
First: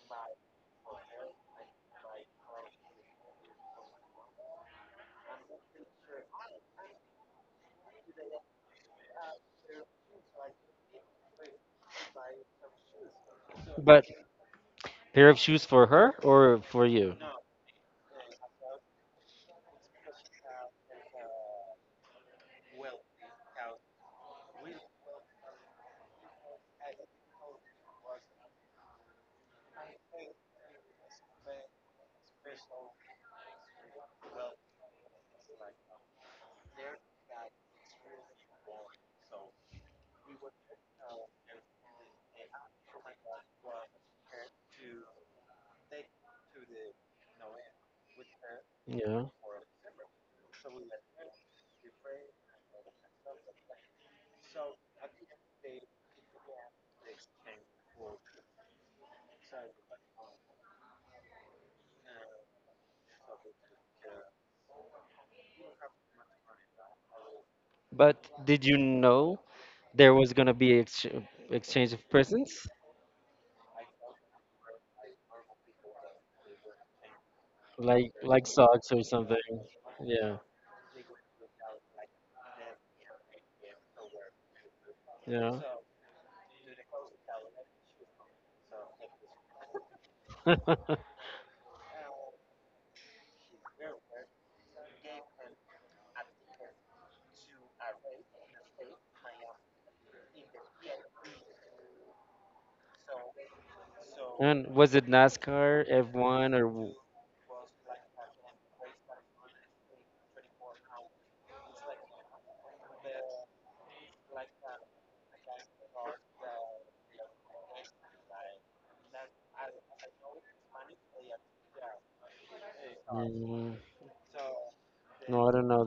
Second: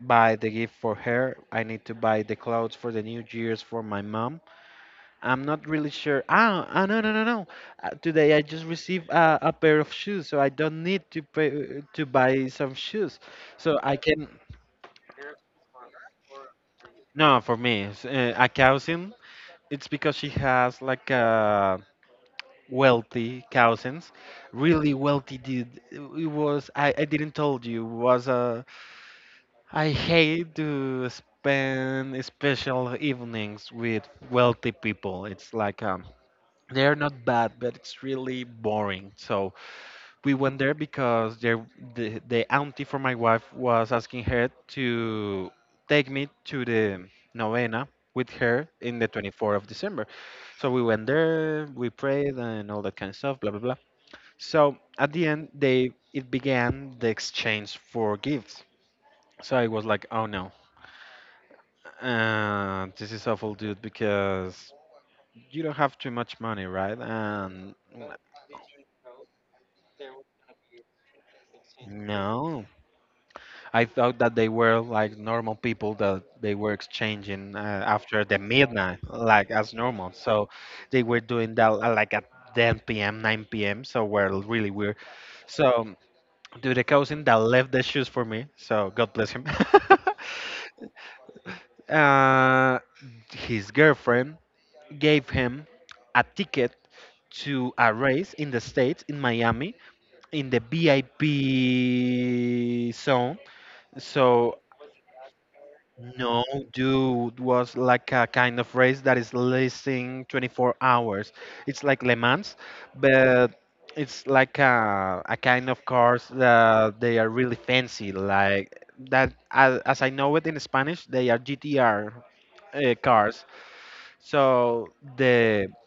[SPEAKER 1] buy the gift for her. I need to buy the clothes for the New Year's for my mom. I'm not really sure. Ah, ah no, no, no, no. Today I just received a pair of shoes, so I don't need to pay to buy some shoes. So I
[SPEAKER 2] But
[SPEAKER 1] can.
[SPEAKER 2] pair of shoes for her or for you?
[SPEAKER 1] No, for me, a cousin. It's because she has like a wealthy cousins, really wealthy dude. It was I didn't told you was a I hate to spend special evenings with wealthy people. It's like they're not bad, but it's really boring. So we went there because the auntie for my wife was asking her to take me to the novena with her in the
[SPEAKER 2] Yeah.
[SPEAKER 1] 24th of December. So we went there, we prayed and all that kind of stuff, blah blah blah. So at the end, they it began the exchange for gifts. So I was like, oh no, and this is awful, dude, because you don't have too much money, right? And
[SPEAKER 2] But did you know there was gonna be ex exchange of presents,
[SPEAKER 1] no, I thought that they were like normal people that they were exchanging
[SPEAKER 2] like
[SPEAKER 1] after the
[SPEAKER 2] like socks
[SPEAKER 1] midnight,
[SPEAKER 2] or something?
[SPEAKER 1] like as normal.
[SPEAKER 2] Yeah.
[SPEAKER 1] So they were doing that like at 10 p.m., 9 p.m. So we're really weird.
[SPEAKER 2] Yeah.
[SPEAKER 1] So, dude, the cousin that left the shoes for me. So God bless him. uh, his girlfriend gave him a ticket to a race in the States, in Miami, in the VIP zone. So,
[SPEAKER 2] And was it NASCAR,
[SPEAKER 1] no,
[SPEAKER 2] F1, or
[SPEAKER 1] dude, was like a kind of race that is lasting 24 hours. It's like Le Mans, but it's like a kind of cars that they are really fancy, like that. As I know it in Spanish, they are GTR cars.
[SPEAKER 2] mm,
[SPEAKER 1] So
[SPEAKER 2] no? I
[SPEAKER 1] the
[SPEAKER 2] don't know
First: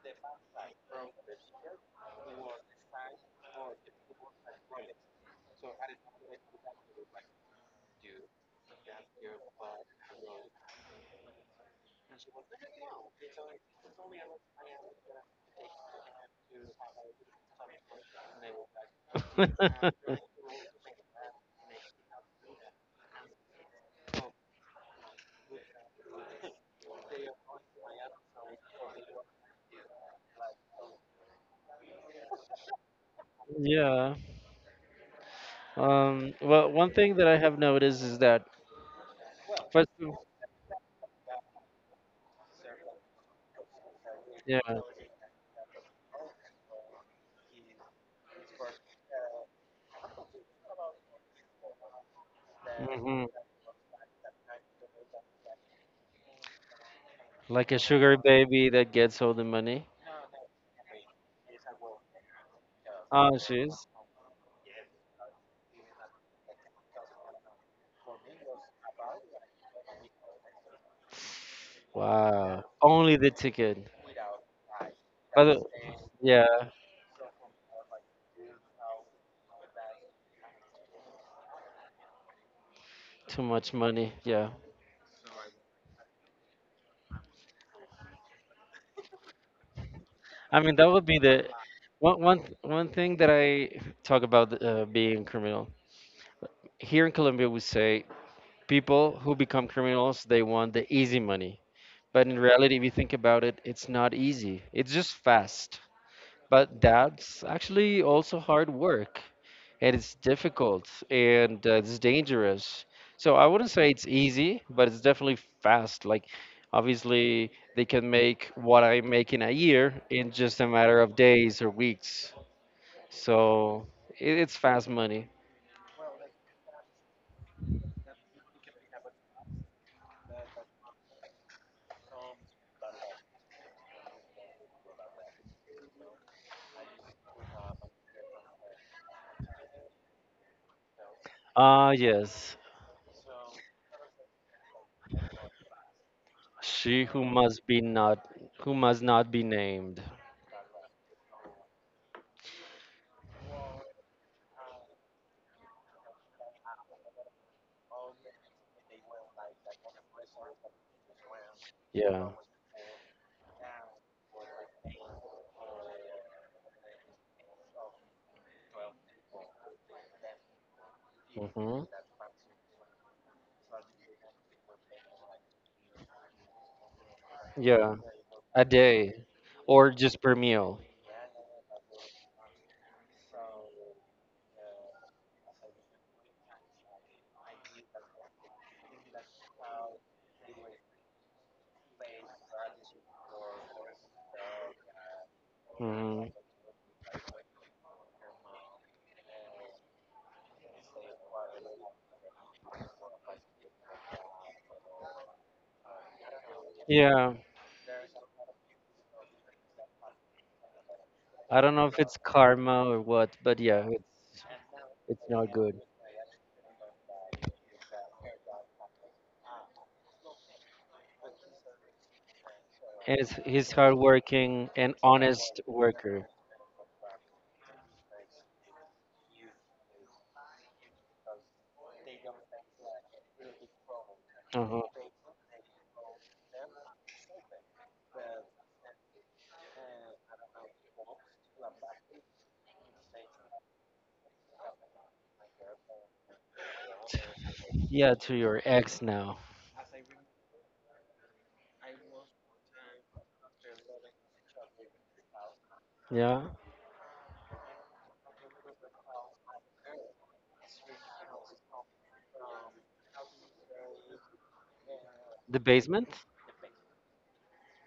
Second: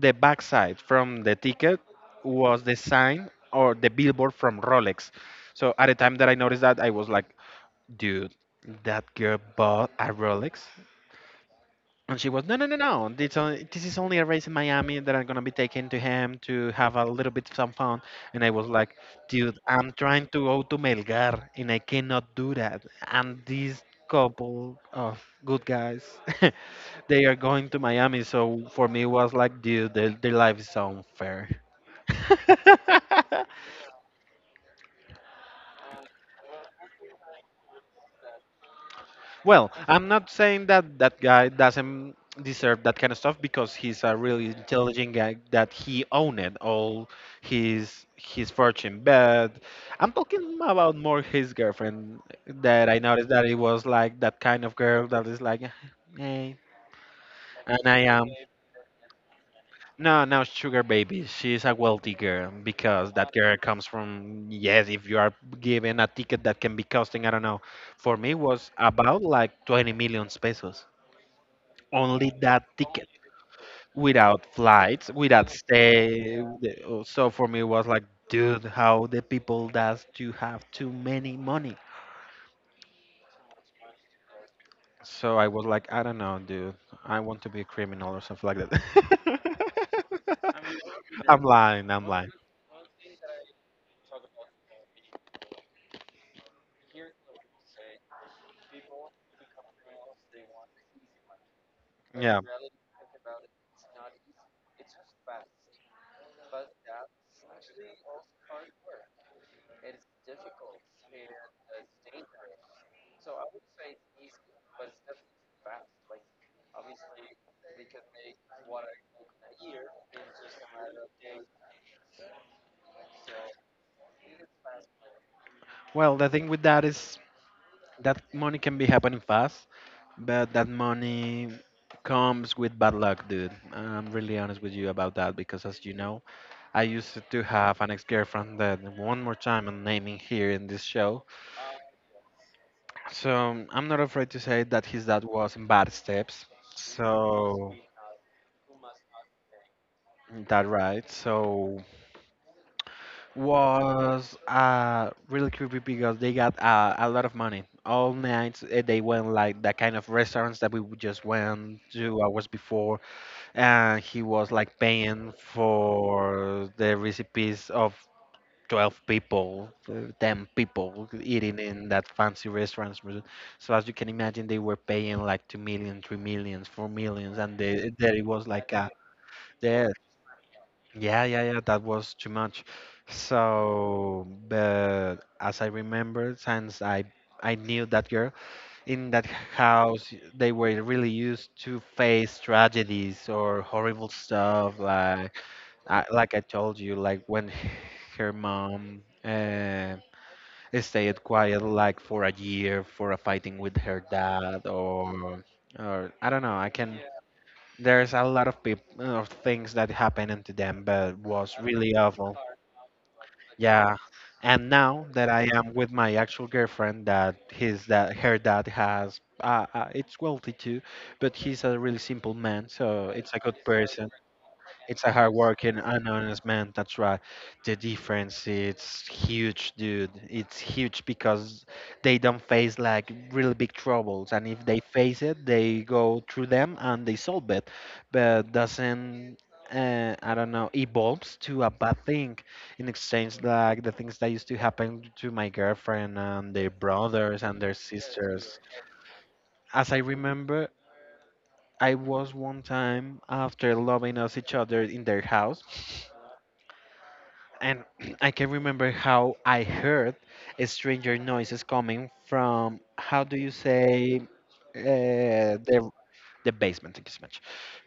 [SPEAKER 1] the backside from the ticket was the sign or the billboard from Rolex. So at the time that I noticed that, I was like, dude, that girl bought a Rolex. And she was, no, no, no, no. This, only, this is only a race in Miami that I'm going to be taking to him to have a little bit some fun. And I was like, dude, I'm
[SPEAKER 2] that.
[SPEAKER 1] trying to go to Melgar and I cannot do that. And this couple of good guys they are going to Miami, so for me it was like, dude, their life is so unfair.
[SPEAKER 2] Yeah. Well, one thing that I have noticed is that
[SPEAKER 1] Well,
[SPEAKER 2] first,
[SPEAKER 1] I'm not saying that that guy doesn't deserve that kind of stuff because he's a really
[SPEAKER 2] yeah.
[SPEAKER 1] intelligent guy that he owned all his fortune. But I'm talking about more his girlfriend that I
[SPEAKER 2] hmm
[SPEAKER 1] noticed that it was like that kind of girl that is like, hey,
[SPEAKER 2] like a
[SPEAKER 1] and I
[SPEAKER 2] sugar
[SPEAKER 1] am.
[SPEAKER 2] baby that gets all the money.
[SPEAKER 1] No, no, sugar baby. She's a wealthy girl because that
[SPEAKER 2] Ah,
[SPEAKER 1] girl comes
[SPEAKER 2] she's
[SPEAKER 1] from, yes, if you are given a ticket that can be costing, I don't know, for me was about like 20 million pesos. Only
[SPEAKER 2] Wow.
[SPEAKER 1] that ticket
[SPEAKER 2] Only the ticket.
[SPEAKER 1] without flights,
[SPEAKER 2] But,
[SPEAKER 1] without stay.
[SPEAKER 2] yeah,
[SPEAKER 1] So for me was like, dude, how the people does to have too many money.
[SPEAKER 2] too much money. Yeah.
[SPEAKER 1] So I was like, I don't know, dude. I want to be a criminal or something like that.
[SPEAKER 2] I mean, that would be
[SPEAKER 1] I'm
[SPEAKER 2] the
[SPEAKER 1] lying, I'm
[SPEAKER 2] one
[SPEAKER 1] lying.
[SPEAKER 2] one one thing that I talk about, being criminal. Here in Colombia, we say people who become criminals they want the easy money. But in
[SPEAKER 1] Yeah.
[SPEAKER 2] reality, if you think about it, it's not easy. It's just fast. But that's actually also hard work. And it's difficult and, it's dangerous. So I wouldn't say it's easy, but it's definitely fast. Like, obviously, they can make what I make in a year in just a matter of days or weeks. So it's fast money.
[SPEAKER 1] Well, the thing with that is that money can be happening fast, but that money comes with bad luck, dude. I'm really honest with you about that because, as you know, I used to have an ex-girlfriend that one more time I'm naming here in this show.
[SPEAKER 2] Ah, yes.
[SPEAKER 1] So I'm not afraid to say that his dad was in bad steps.
[SPEAKER 2] She who must
[SPEAKER 1] So
[SPEAKER 2] be not, who must not be named.
[SPEAKER 1] that right. So was really creepy because they got a lot of money. All nights eh, they went like that kind of restaurants that we would just went two
[SPEAKER 2] Yeah.
[SPEAKER 1] hours before and he was like paying for the recipes of 12 people, 10 people eating
[SPEAKER 2] Hmm.
[SPEAKER 1] in that fancy restaurants. So as you can imagine, they were paying like 2 million, 3 millions, 4 millions, and they,
[SPEAKER 2] Yeah,
[SPEAKER 1] there it was
[SPEAKER 2] a
[SPEAKER 1] like a,
[SPEAKER 2] day
[SPEAKER 1] there,
[SPEAKER 2] or just per meal.
[SPEAKER 1] yeah, yeah, yeah, that was too much. So, but as I remember, since I knew that girl, in that house they were really used to face tragedies or horrible stuff
[SPEAKER 2] Hmm.
[SPEAKER 1] like I told you like when her mom stayed quiet like for a year for a fighting with her dad or I don't know I can
[SPEAKER 2] Yeah,
[SPEAKER 1] there's a lot of people of things that happened to them but was
[SPEAKER 2] I don't know
[SPEAKER 1] really
[SPEAKER 2] if it's
[SPEAKER 1] awful
[SPEAKER 2] karma or what, but yeah,
[SPEAKER 1] yeah.
[SPEAKER 2] it's
[SPEAKER 1] And now
[SPEAKER 2] it's
[SPEAKER 1] that I
[SPEAKER 2] not
[SPEAKER 1] am
[SPEAKER 2] good.
[SPEAKER 1] with my actual girlfriend, that her dad has, it's wealthy too, but he's a really simple man, so
[SPEAKER 2] And it's,
[SPEAKER 1] it's a good
[SPEAKER 2] he's
[SPEAKER 1] person.
[SPEAKER 2] hardworking and
[SPEAKER 1] It's a
[SPEAKER 2] honest
[SPEAKER 1] hardworking and
[SPEAKER 2] worker.
[SPEAKER 1] honest man. That's right. The difference it's huge, dude. It's huge because they don't face like really big troubles, and if they
[SPEAKER 2] Uh-huh.
[SPEAKER 1] face it, they go through them and they solve it. But doesn't I don't know evolves to a bad thing in exchange like the things that used to happen to my girlfriend and their brothers and their
[SPEAKER 2] Yeah, to
[SPEAKER 1] sisters.
[SPEAKER 2] your ex now.
[SPEAKER 1] As I remember, I was one time after loving us each other in their house.
[SPEAKER 2] Yeah,
[SPEAKER 1] And I can remember how I heard stranger noises coming from, how do you say, uh,
[SPEAKER 2] the
[SPEAKER 1] the,
[SPEAKER 2] basement?
[SPEAKER 1] the basement, thank you so much.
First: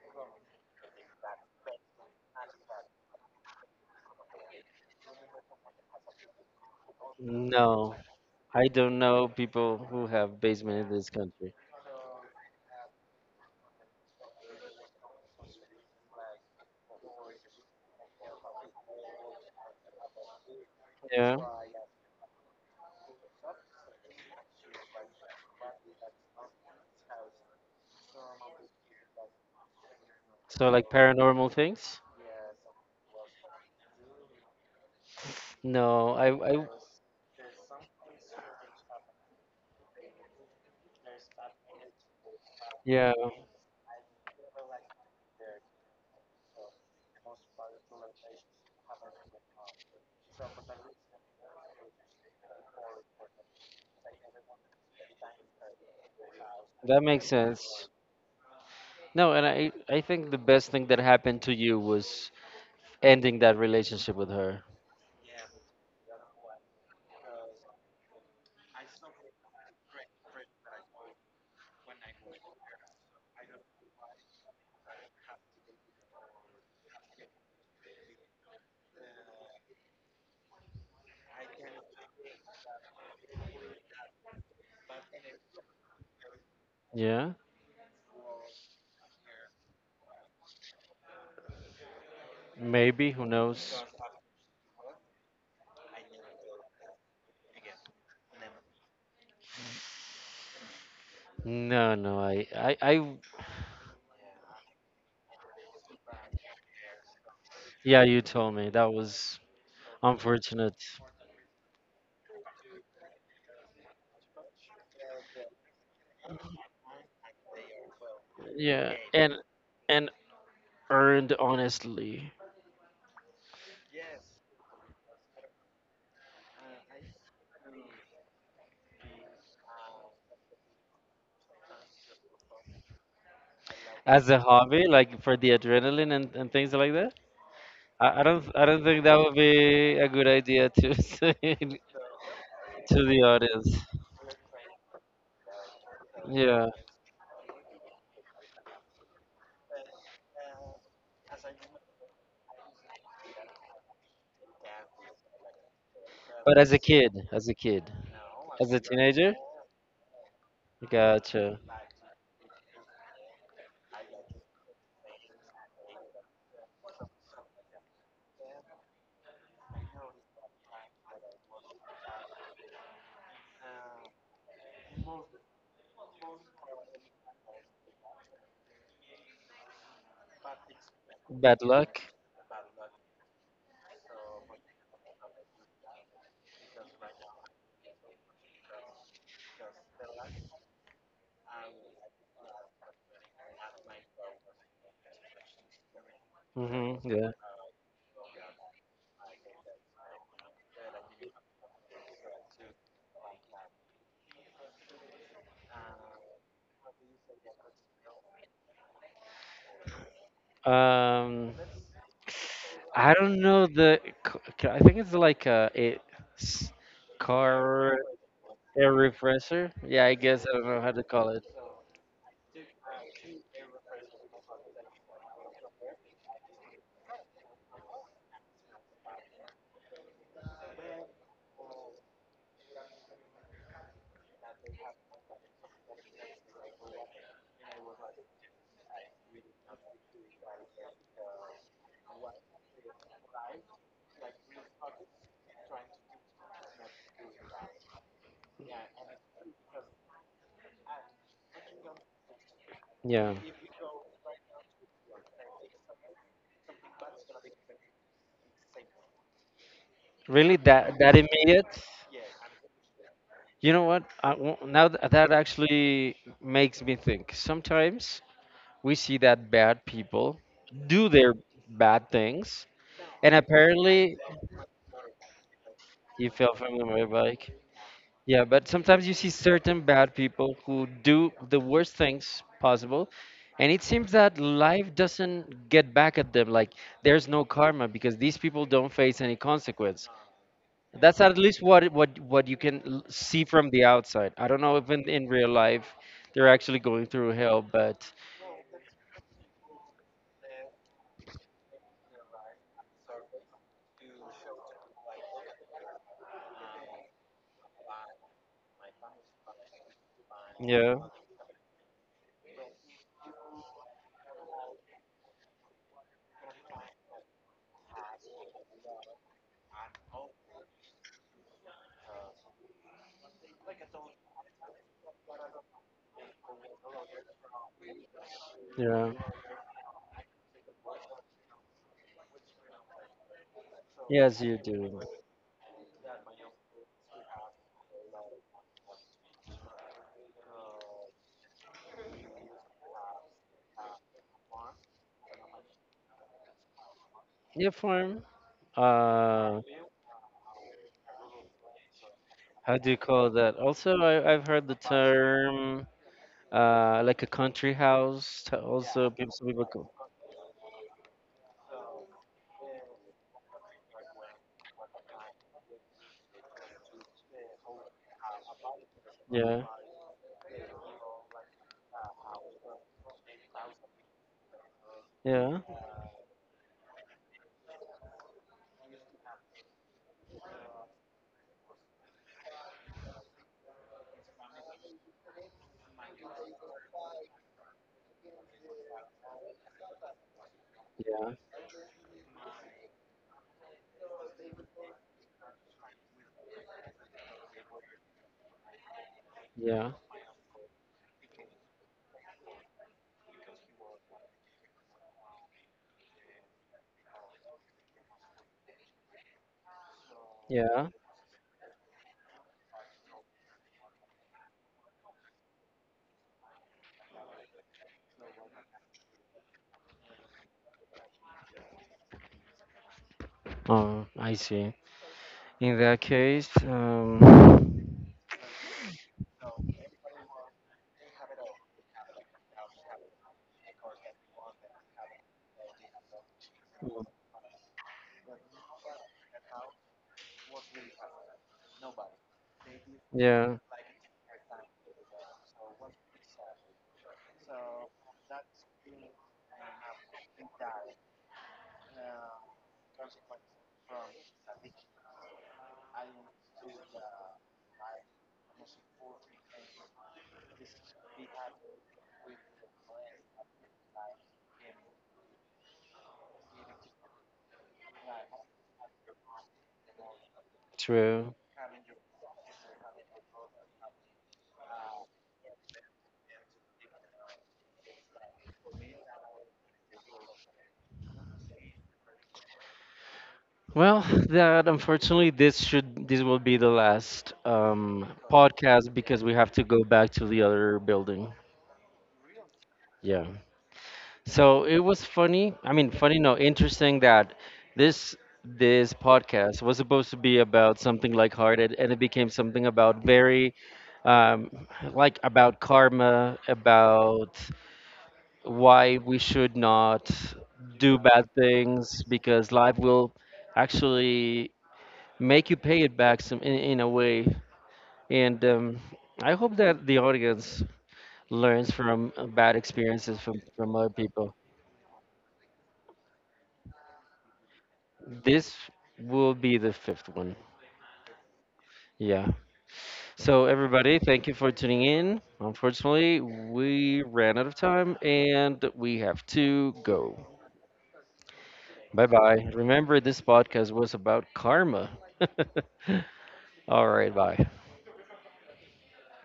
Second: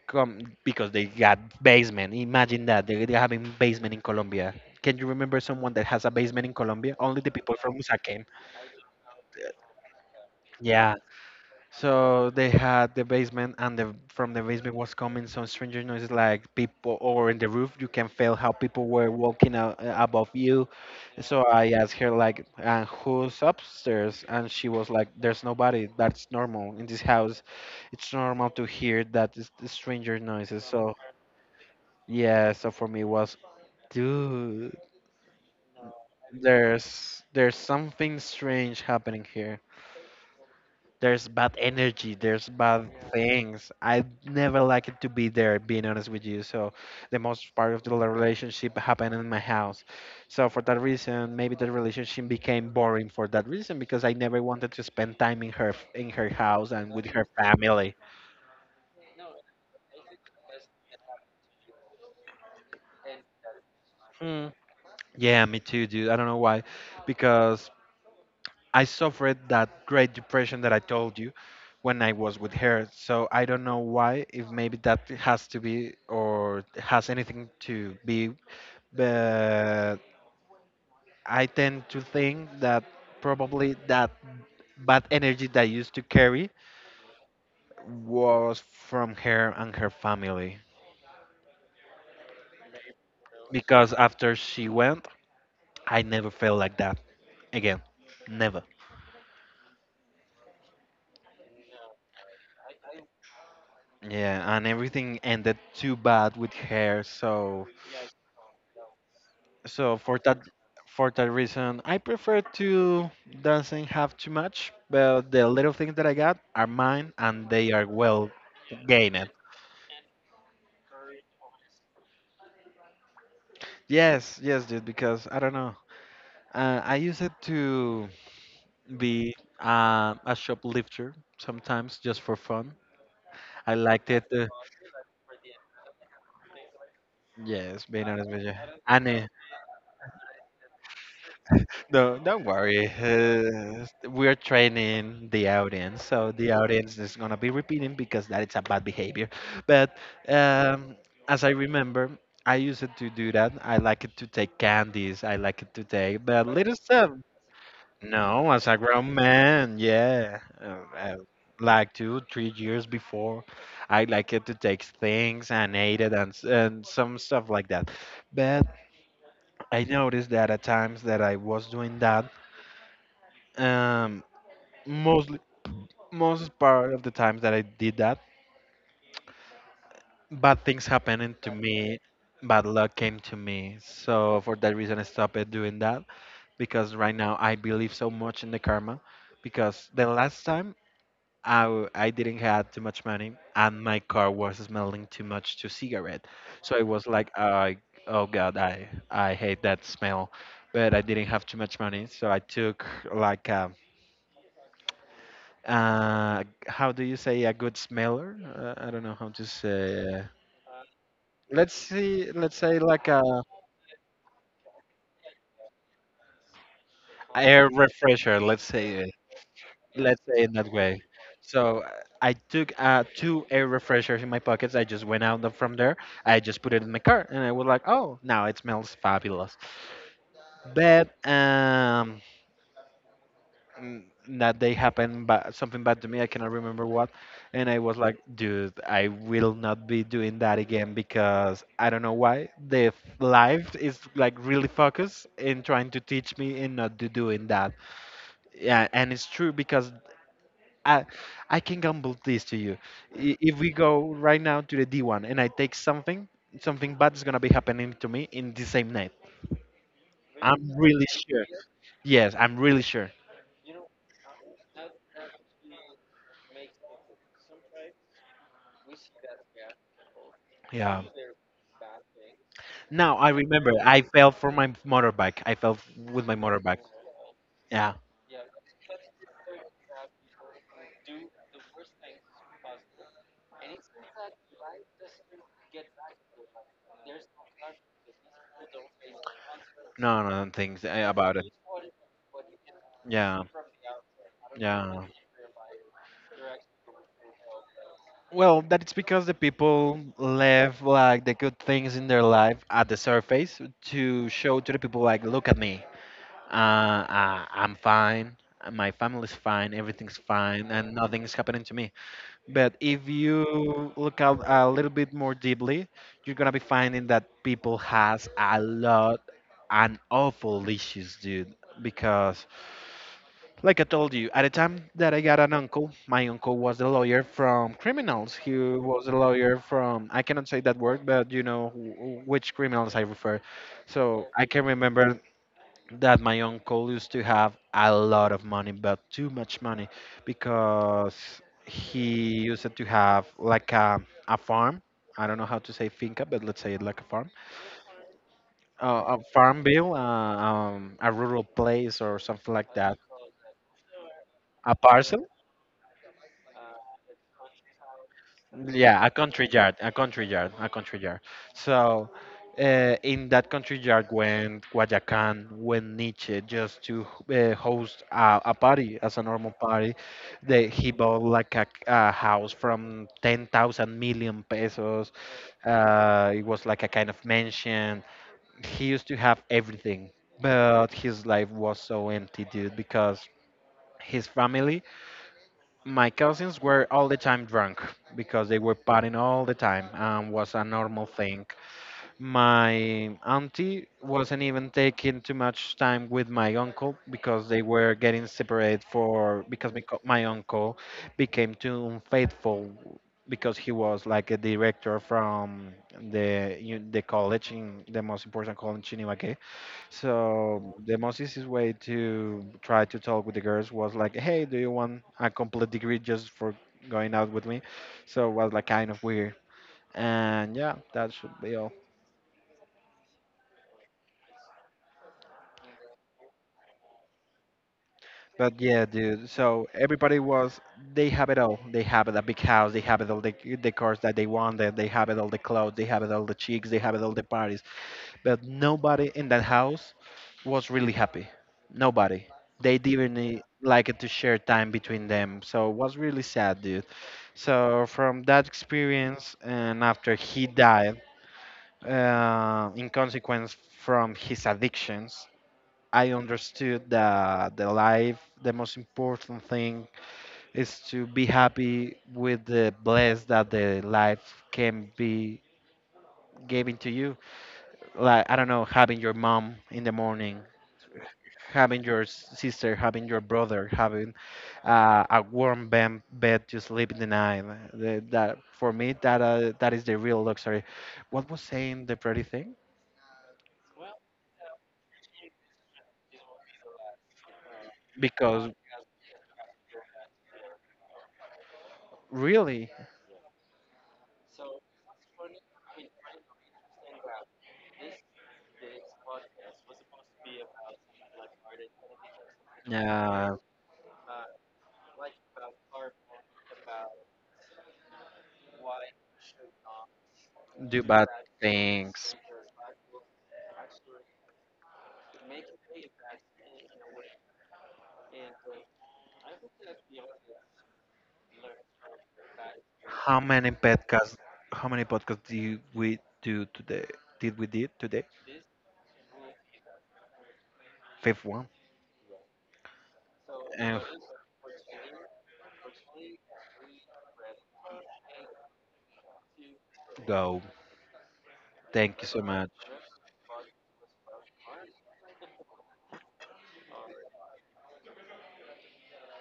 [SPEAKER 1] Come, because they got basement. Imagine that. They having basement in Colombia. Can you remember someone that has a basement in Colombia? Only the people from
[SPEAKER 2] No,
[SPEAKER 1] USA came.
[SPEAKER 2] I don't know people who have basement in
[SPEAKER 1] Yeah,
[SPEAKER 2] this country.
[SPEAKER 1] so they had the basement, and from the basement was coming some stranger noises like people, or in the roof you can feel how people were walking out, above you.
[SPEAKER 2] Yeah,
[SPEAKER 1] So I asked her like, "Who's upstairs?" And she was like, "There's nobody. That's normal in this house. It's normal to hear that stranger noises."
[SPEAKER 2] so like
[SPEAKER 1] So
[SPEAKER 2] paranormal things?
[SPEAKER 1] yeah, so for me it was, dude,
[SPEAKER 2] No, I
[SPEAKER 1] there's something strange happening here. There's bad energy, there's bad
[SPEAKER 2] yeah,
[SPEAKER 1] things. I never like it to be there, being honest with you. So the most part of the relationship happened in my house. So for that reason, maybe the relationship became boring for that reason because I never wanted to spend time in her house and
[SPEAKER 2] that
[SPEAKER 1] with
[SPEAKER 2] makes
[SPEAKER 1] her
[SPEAKER 2] sense.
[SPEAKER 1] family.
[SPEAKER 2] No, and I think the best thing that happened to you was ending that relationship with
[SPEAKER 1] Mm.
[SPEAKER 2] her.
[SPEAKER 1] Yeah, me too, dude. I don't know why, because I suffered that great depression that I told you when I was with her. So I don't know why, if maybe that has to be or has anything to be, but I tend to think that probably that bad energy that I used to carry
[SPEAKER 2] Yeah,
[SPEAKER 1] was from her and her family.
[SPEAKER 2] maybe who knows?
[SPEAKER 1] Because after she went, I never felt like that again. Never.
[SPEAKER 2] No, no, I
[SPEAKER 1] Yeah, and everything ended too bad with her, so
[SPEAKER 2] yeah, you told me that was
[SPEAKER 1] So for that
[SPEAKER 2] unfortunate.
[SPEAKER 1] for that reason, I prefer to doesn't have too much, but the little things that I got are mine and they are well
[SPEAKER 2] Yeah,
[SPEAKER 1] gained.
[SPEAKER 2] and earned honestly
[SPEAKER 1] Yes, yes, dude, because I don't know. I use it to be a shoplifter sometimes just for fun. I liked it.
[SPEAKER 2] as a hobby, like for the adrenaline, and things like that.
[SPEAKER 1] Yes, being
[SPEAKER 2] I, I
[SPEAKER 1] honest with
[SPEAKER 2] don't
[SPEAKER 1] you.
[SPEAKER 2] I don't think that
[SPEAKER 1] Anne,
[SPEAKER 2] would be a good idea to say
[SPEAKER 1] no, don't worry.
[SPEAKER 2] to the audience.
[SPEAKER 1] We're training the audience, so the
[SPEAKER 2] Yeah,
[SPEAKER 1] audience is gonna be repeating because that is a bad behavior. But um, as I remember, I used to do that. I like it to take candies. I like it to take, but
[SPEAKER 2] but as
[SPEAKER 1] little
[SPEAKER 2] a kid,
[SPEAKER 1] stuff.
[SPEAKER 2] as a kid,
[SPEAKER 1] No, as
[SPEAKER 2] as
[SPEAKER 1] a
[SPEAKER 2] a
[SPEAKER 1] grown
[SPEAKER 2] teenager.
[SPEAKER 1] man, yeah,
[SPEAKER 2] Gotcha.
[SPEAKER 1] like two, 3 years before, I like it to take things and ate it and and some stuff like that. But I noticed that at times that I was doing that um, mostly, most part of the times that I did that, bad things happening to
[SPEAKER 2] Bad luck.
[SPEAKER 1] me. Bad luck came to me. So for that reason, I stopped it doing that because right now I believe so much in the karma. Because the last time I didn't have too much money and my car was smelling too much to cigarette, so it
[SPEAKER 2] Hmm.
[SPEAKER 1] was
[SPEAKER 2] Yeah.
[SPEAKER 1] like I, oh god, I hate that smell, but I didn't have too much money, so I took like a how do you say, a good smeller, I don't know how to say,
[SPEAKER 2] Um,
[SPEAKER 1] let's see, let's say like
[SPEAKER 2] I
[SPEAKER 1] a
[SPEAKER 2] don't know, I think it's like s-
[SPEAKER 1] air
[SPEAKER 2] car
[SPEAKER 1] refresher,
[SPEAKER 2] air refresher. Yeah, I
[SPEAKER 1] let's say
[SPEAKER 2] guess I
[SPEAKER 1] it
[SPEAKER 2] don't
[SPEAKER 1] that
[SPEAKER 2] know how
[SPEAKER 1] way.
[SPEAKER 2] to call it.
[SPEAKER 1] So I took two air refreshers in my pockets. I just went out from there. I just put it in my car and I was like, oh, now it smells fabulous. But and that day happened but something bad to me. I cannot remember what. And I was like, dude, I will not be doing that again because I don't know why life is like really focused in trying to teach me and not to doing that. Yeah, and it's true because i i can gamble this to you.
[SPEAKER 2] Yeah.
[SPEAKER 1] If we go right now to the D1 and I take something, something bad is going to be happening to me in the same night.
[SPEAKER 2] Really,
[SPEAKER 1] I'm
[SPEAKER 2] that
[SPEAKER 1] really
[SPEAKER 2] that
[SPEAKER 1] sure.
[SPEAKER 2] immediate.
[SPEAKER 1] Yes, I'm really sure.
[SPEAKER 2] You know what? I, wo- now th- That actually makes me think. Sometimes we see that bad people
[SPEAKER 1] Yeah.
[SPEAKER 2] do their bad things,
[SPEAKER 1] Now I
[SPEAKER 2] and
[SPEAKER 1] remember. I
[SPEAKER 2] apparently
[SPEAKER 1] fell from my motorbike. I fell with
[SPEAKER 2] you
[SPEAKER 1] my
[SPEAKER 2] fell from
[SPEAKER 1] motorbike.
[SPEAKER 2] the motorbike.
[SPEAKER 1] Yeah.
[SPEAKER 2] Yeah, but sometimes you see certain bad people who do the worst things possible, and it seems that life doesn't get back at them. Like there's no karma because these people don't face any consequence.
[SPEAKER 1] No, no, no things
[SPEAKER 2] That's
[SPEAKER 1] about
[SPEAKER 2] at
[SPEAKER 1] it.
[SPEAKER 2] least what it- what you can,
[SPEAKER 1] Yeah.
[SPEAKER 2] see from the outside. I don't know if
[SPEAKER 1] Yeah.
[SPEAKER 2] in real life they're actually going through hell, but
[SPEAKER 1] Well, that's because the people left like the good things in their life at the surface to show to the people like, look at me. I'm fine. My family's fine. Everything's fine, and
[SPEAKER 2] yeah,
[SPEAKER 1] nothing's happening to me. But if you look out a little bit more deeply, you're gonna be finding that people has a lot and awful issues, dude. Because, like I told you, at the time that I got an uncle, my uncle was a lawyer from criminals. He was
[SPEAKER 2] yeah,
[SPEAKER 1] a lawyer from, I cannot say that word, but you know which criminals I refer. So
[SPEAKER 2] yes,
[SPEAKER 1] I
[SPEAKER 2] you
[SPEAKER 1] can
[SPEAKER 2] do.
[SPEAKER 1] remember that my uncle used to have a lot of money, but too much money, because he used to have like a farm. I don't know how to say finca, but let's say it like
[SPEAKER 2] Yeah, form.
[SPEAKER 1] a
[SPEAKER 2] Uh,
[SPEAKER 1] farm bill, a rural place or something like
[SPEAKER 2] how do you
[SPEAKER 1] that,
[SPEAKER 2] call that? Also, I've heard
[SPEAKER 1] a
[SPEAKER 2] the
[SPEAKER 1] parcel.
[SPEAKER 2] term. Like a country house.
[SPEAKER 1] Yeah, a
[SPEAKER 2] Also, people,
[SPEAKER 1] country
[SPEAKER 2] some people
[SPEAKER 1] yard, a
[SPEAKER 2] call.
[SPEAKER 1] country yard, a country yard. So, in that country yard went Guayacán, went Nietzsche just to host a party as a normal
[SPEAKER 2] Yeah,
[SPEAKER 1] party. He bought like a house from 10,000 million pesos.
[SPEAKER 2] yeah,
[SPEAKER 1] It was like a kind of mansion. He used to have everything, but his life was so empty, dude, because his family, my cousins were all the time drunk because they were partying all the time and was a normal
[SPEAKER 2] yeah,
[SPEAKER 1] thing. My auntie wasn't even taking too much time with my uncle because they were getting separated for because
[SPEAKER 2] yeah,
[SPEAKER 1] my uncle became too unfaithful because he was like a director from the college, in the most important college in Ibagué, so
[SPEAKER 2] yeah.
[SPEAKER 1] the most easiest way to try to talk with the girls was like, "Hey, do you want a complete degree just for going out with me?" So it was like kind of weird. And yeah, that should be all.
[SPEAKER 2] Oh, I see. In that case,
[SPEAKER 1] But yeah, dude. So everybody was they have it all. They have the big house. They have it all the cars that they wanted. They have it all the clothes. They have it all the chicks. They have it all the parties. But nobody in that house was really happy. Nobody. They didn't
[SPEAKER 2] yeah,
[SPEAKER 1] like it to share time between them. So it was really sad, dude. So from that experience, and after he died, in consequence from his addictions, I understood that the life, the most important thing is to be happy with the bless that the life can be given to you. Like I don't know, having your mom in the morning,
[SPEAKER 2] true.
[SPEAKER 1] having your sister, having your brother, having a warm bed to sleep in the night. That for me, that that is the real luxury. What was saying the pretty thing?
[SPEAKER 2] Well, that unfortunately, this will be the last,
[SPEAKER 1] Because
[SPEAKER 2] podcast because we have to go back to the other building.
[SPEAKER 1] really,
[SPEAKER 2] Yeah. So it was funny. I mean, funny, no, interesting that this this podcast was supposed to be about something lighthearted, and it became something about
[SPEAKER 1] uh,
[SPEAKER 2] very, um, like about karma, about why we should not
[SPEAKER 1] do
[SPEAKER 2] do
[SPEAKER 1] bad
[SPEAKER 2] bad things
[SPEAKER 1] things.
[SPEAKER 2] because life will actually make you pay it back some in a way. And, I hope that the audience learns from, bad experiences
[SPEAKER 1] How
[SPEAKER 2] from
[SPEAKER 1] many
[SPEAKER 2] from other
[SPEAKER 1] podcasts?
[SPEAKER 2] people.
[SPEAKER 1] How many podcasts do we do today? Did we did today?
[SPEAKER 2] This will be the fifth one.
[SPEAKER 1] Fifth one.
[SPEAKER 2] Yeah. So,
[SPEAKER 1] And
[SPEAKER 2] everybody, thank you for tuning in. Unfortunately, we ran out of time and we have to go.
[SPEAKER 1] go. Thank you
[SPEAKER 2] Bye
[SPEAKER 1] so
[SPEAKER 2] bye.
[SPEAKER 1] much.
[SPEAKER 2] Remember, this podcast was about karma. All right. Bye.